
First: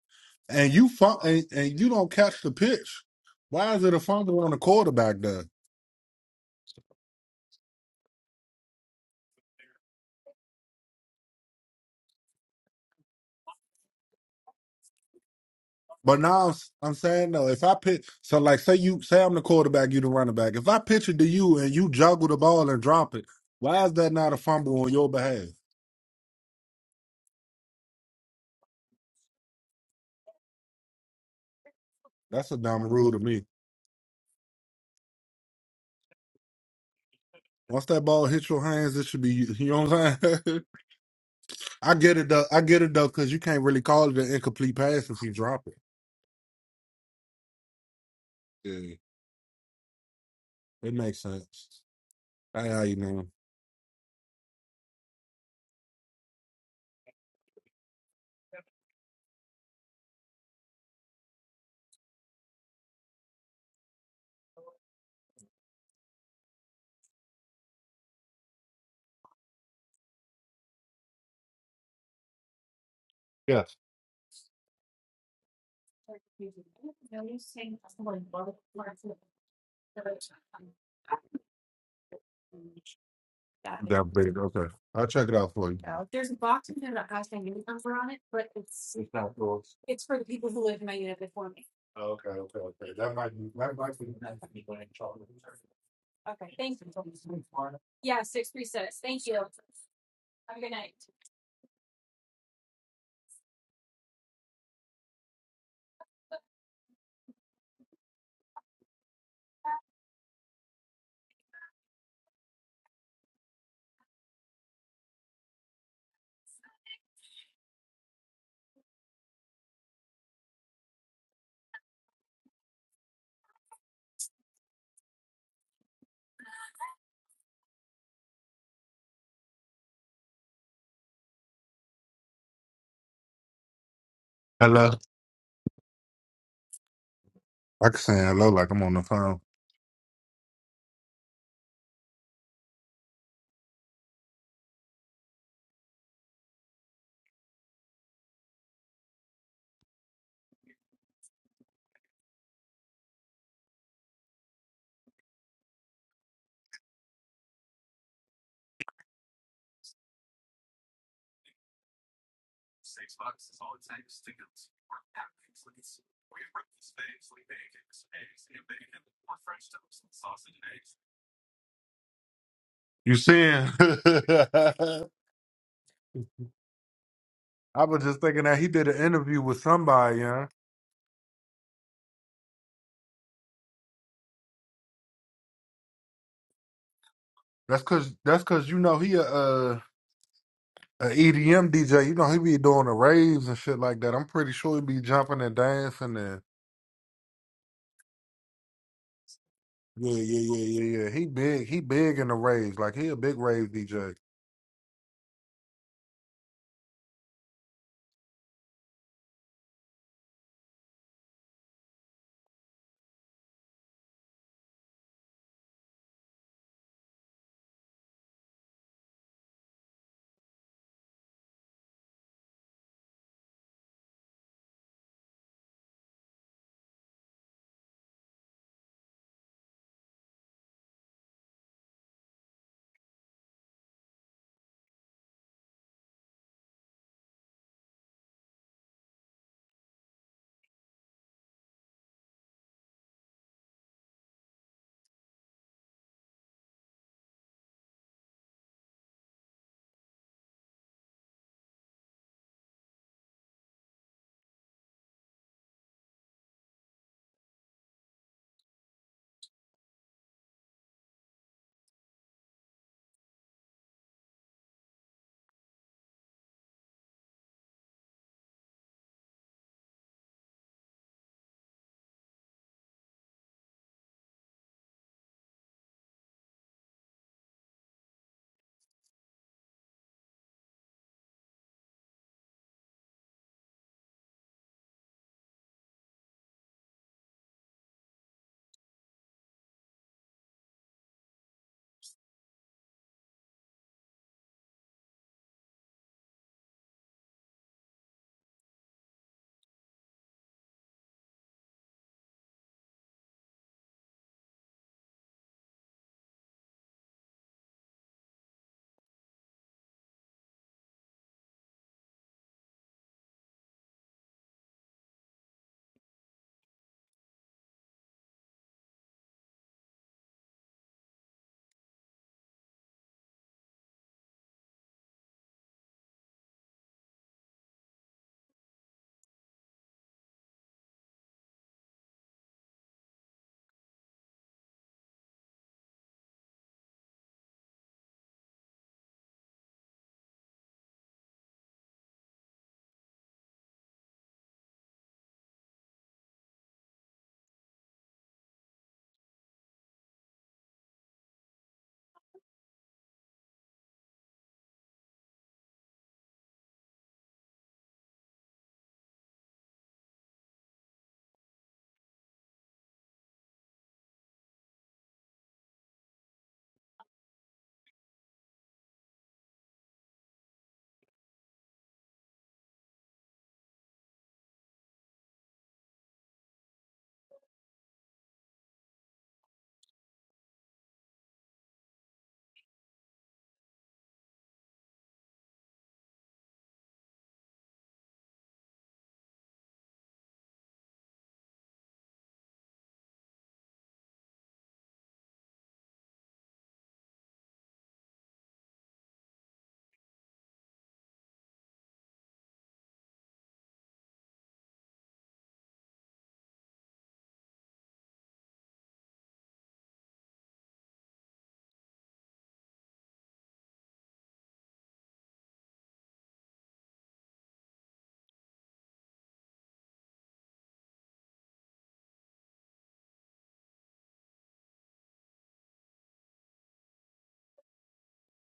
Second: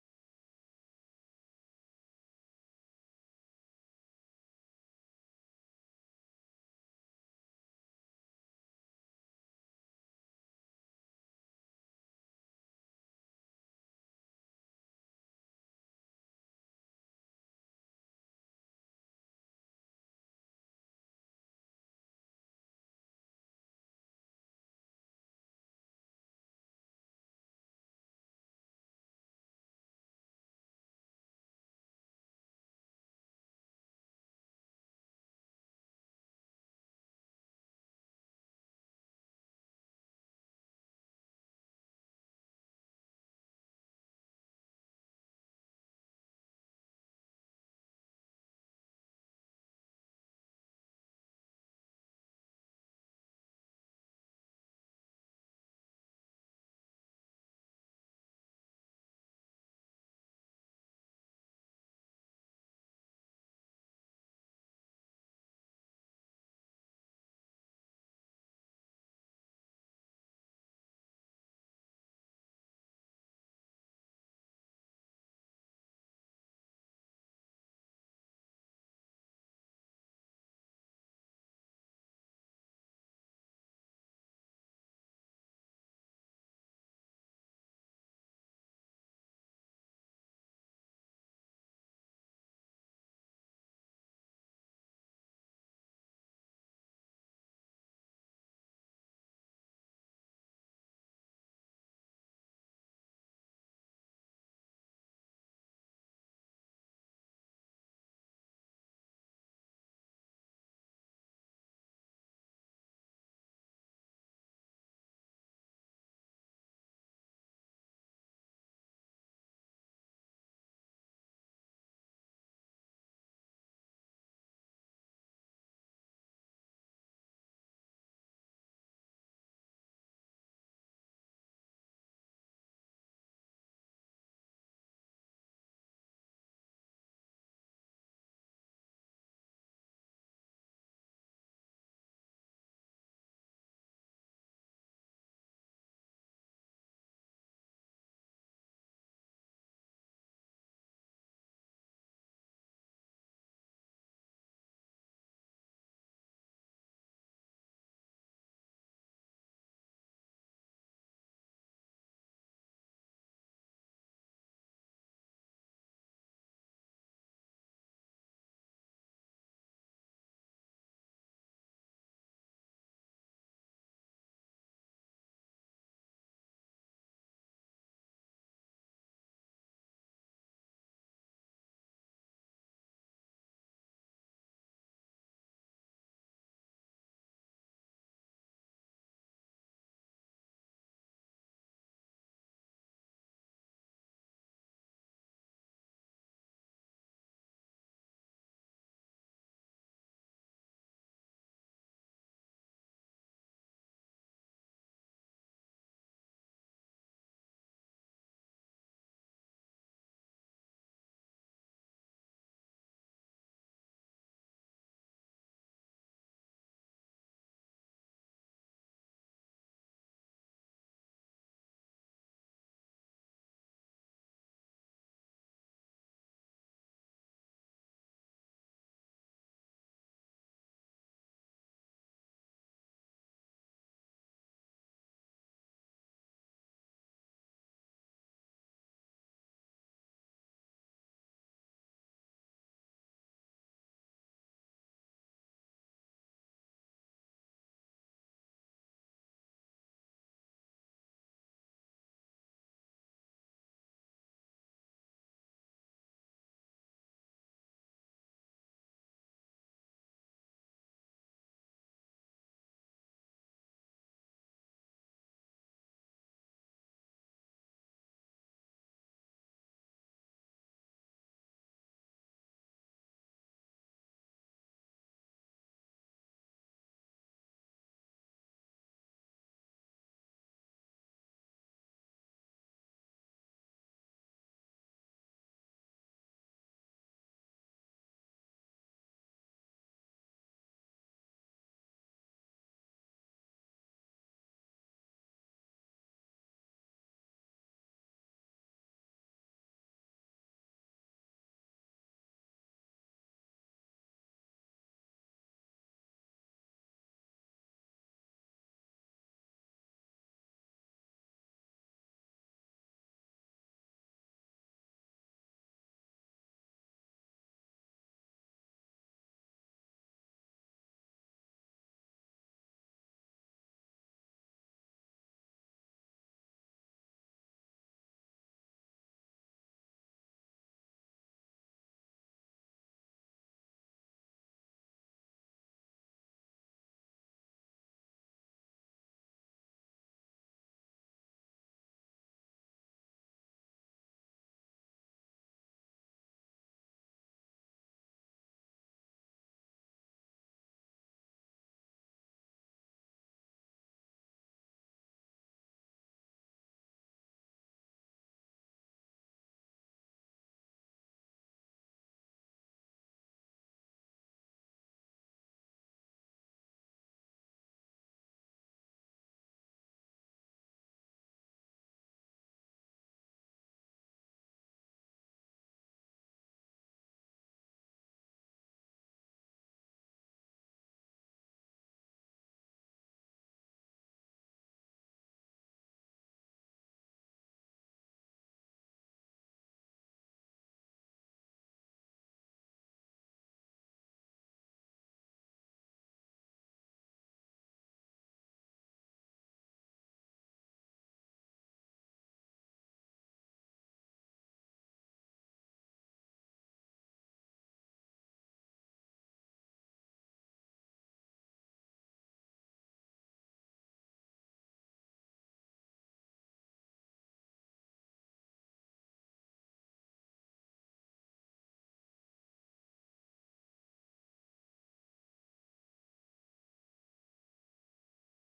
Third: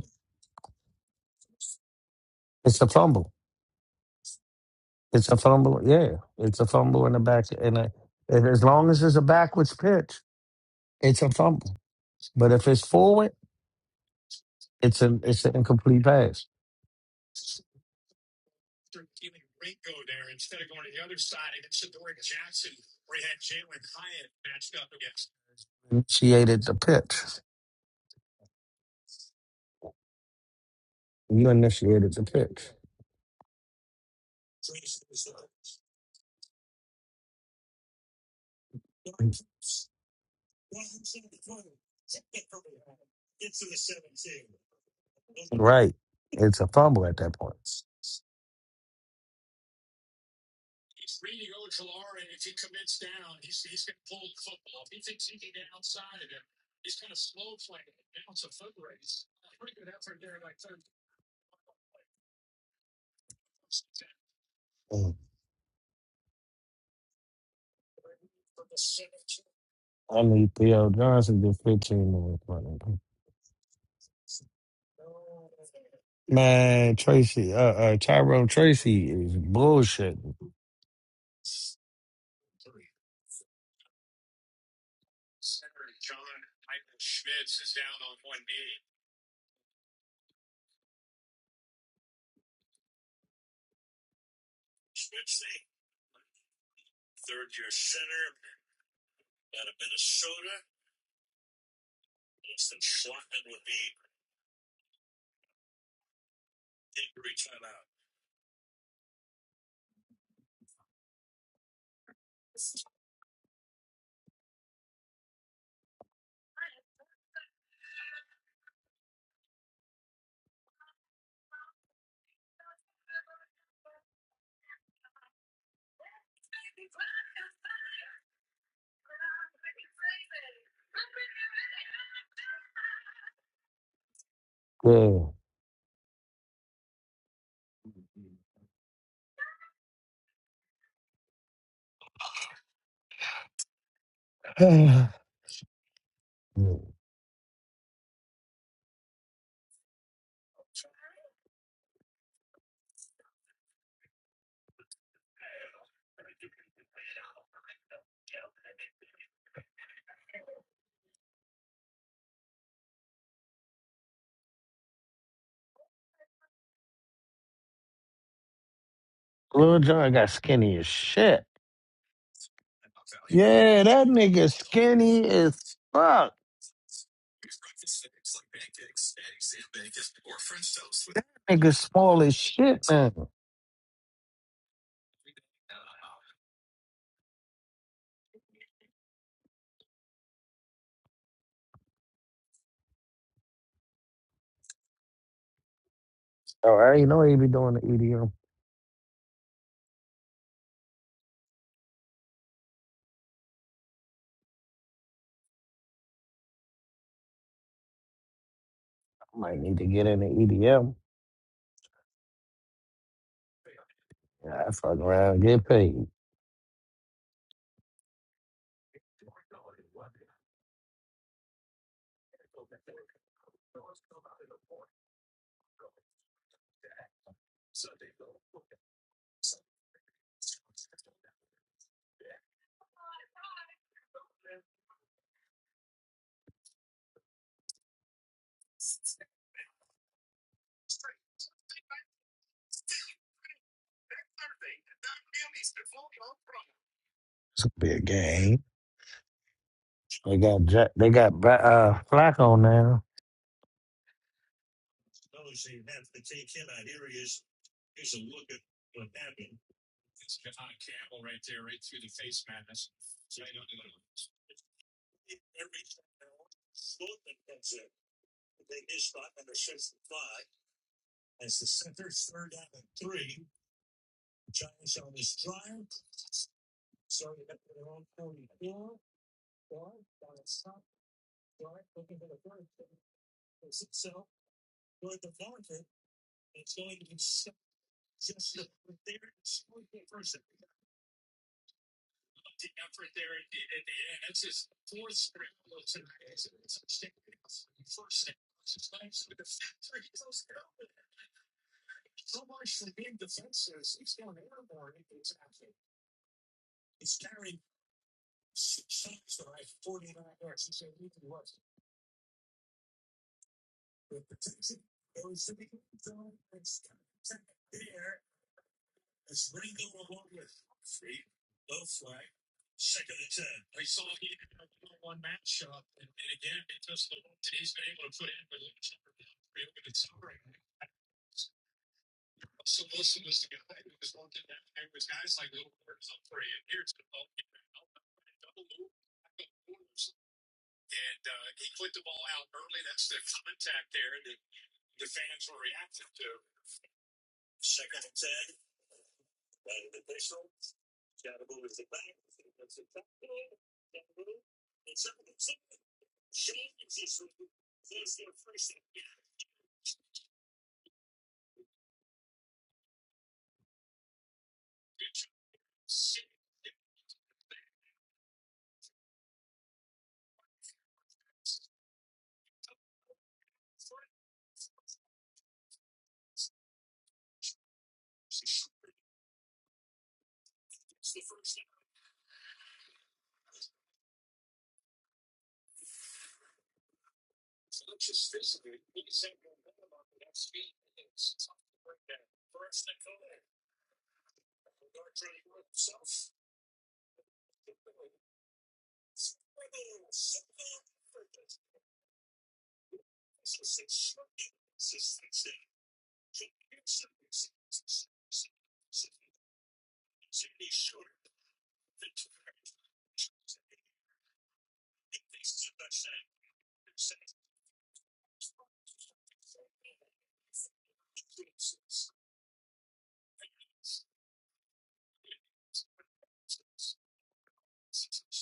B: and you fun, and, and you don't catch the
C: It's a
B: pitch,
C: fumble.
B: why is it a fumble on the quarterback
C: It's a
B: then?
C: fumble. Yeah, it's a fumble in the back. And a, and as long as it's a backwards pitch, it's a fumble. But if it's forward, it's an it's an incomplete
B: But now
C: pass.
B: I'm, s- I'm saying though, if I pitch, so like say you say I'm the quarterback, you the running back. If I pitch it to you and you juggle the ball and drop it, why is that not a fumble on your behalf?
C: Initiated the pitch. You initiated the
B: That's a
C: pitch.
B: dumb rule to me. Once that ball hits your hands, it should be you. You know what I'm saying? I get it though. I get it though, because you can't really call it an incomplete pass if you drop it.
C: Right. It's a fumble at that point.
B: Yeah. It makes sense. I how you know.
C: Mm. I need Theo Johnson to get 15 minutes.
B: Yeah,
C: Man, Tracy, uh, uh, Tyrone Tracy is bullshit.
B: it. that big. Okay, I'll check it out for you. Hello.
C: Yeah.
B: I can say hello like I'm on the phone.
C: Lil John got skinny as shit.
B: You seeing?
C: Yeah, that nigga skinny as fuck.
B: I was just thinking that he did an interview with somebody. Yeah,
C: Nigga small as shit now.
B: that's cause that's cause you know he a, a, a EDM DJ. You know he be doing the raves and shit like that. I'm pretty sure he be jumping and dancing and
C: All right, you know he be doing the EDM.
B: yeah, yeah, yeah, yeah, yeah. He big. He big in the raves. Like he a big rave DJ.
C: I might need to get in the EDM. Yeah, I fuck around, get paid. It's a big game. They got Jack, they got Ba- uh, Flacco now.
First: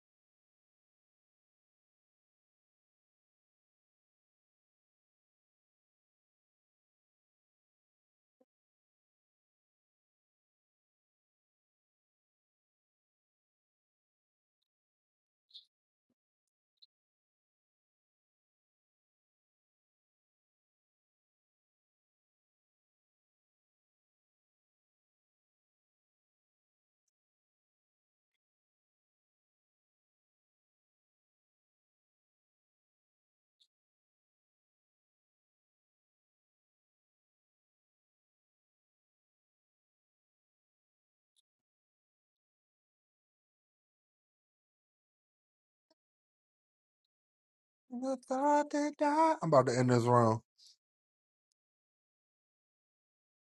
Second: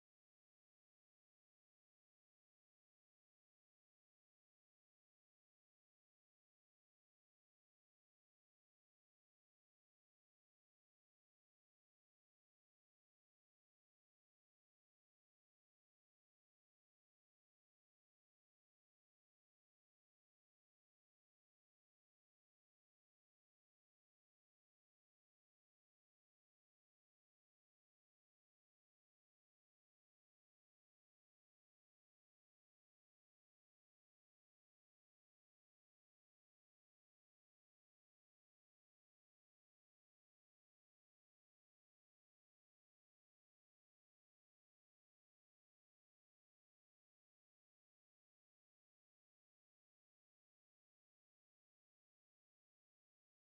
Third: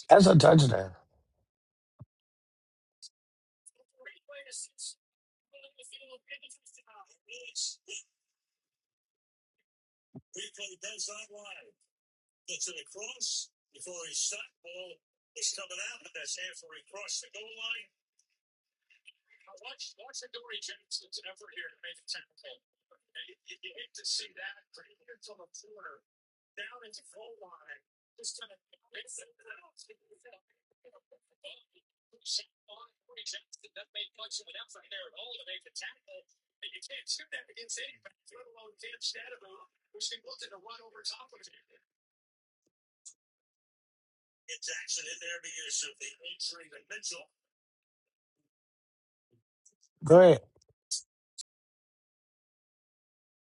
C: That's a touchdown.
B: I'm about to end this
C: Go
B: round.
C: ahead.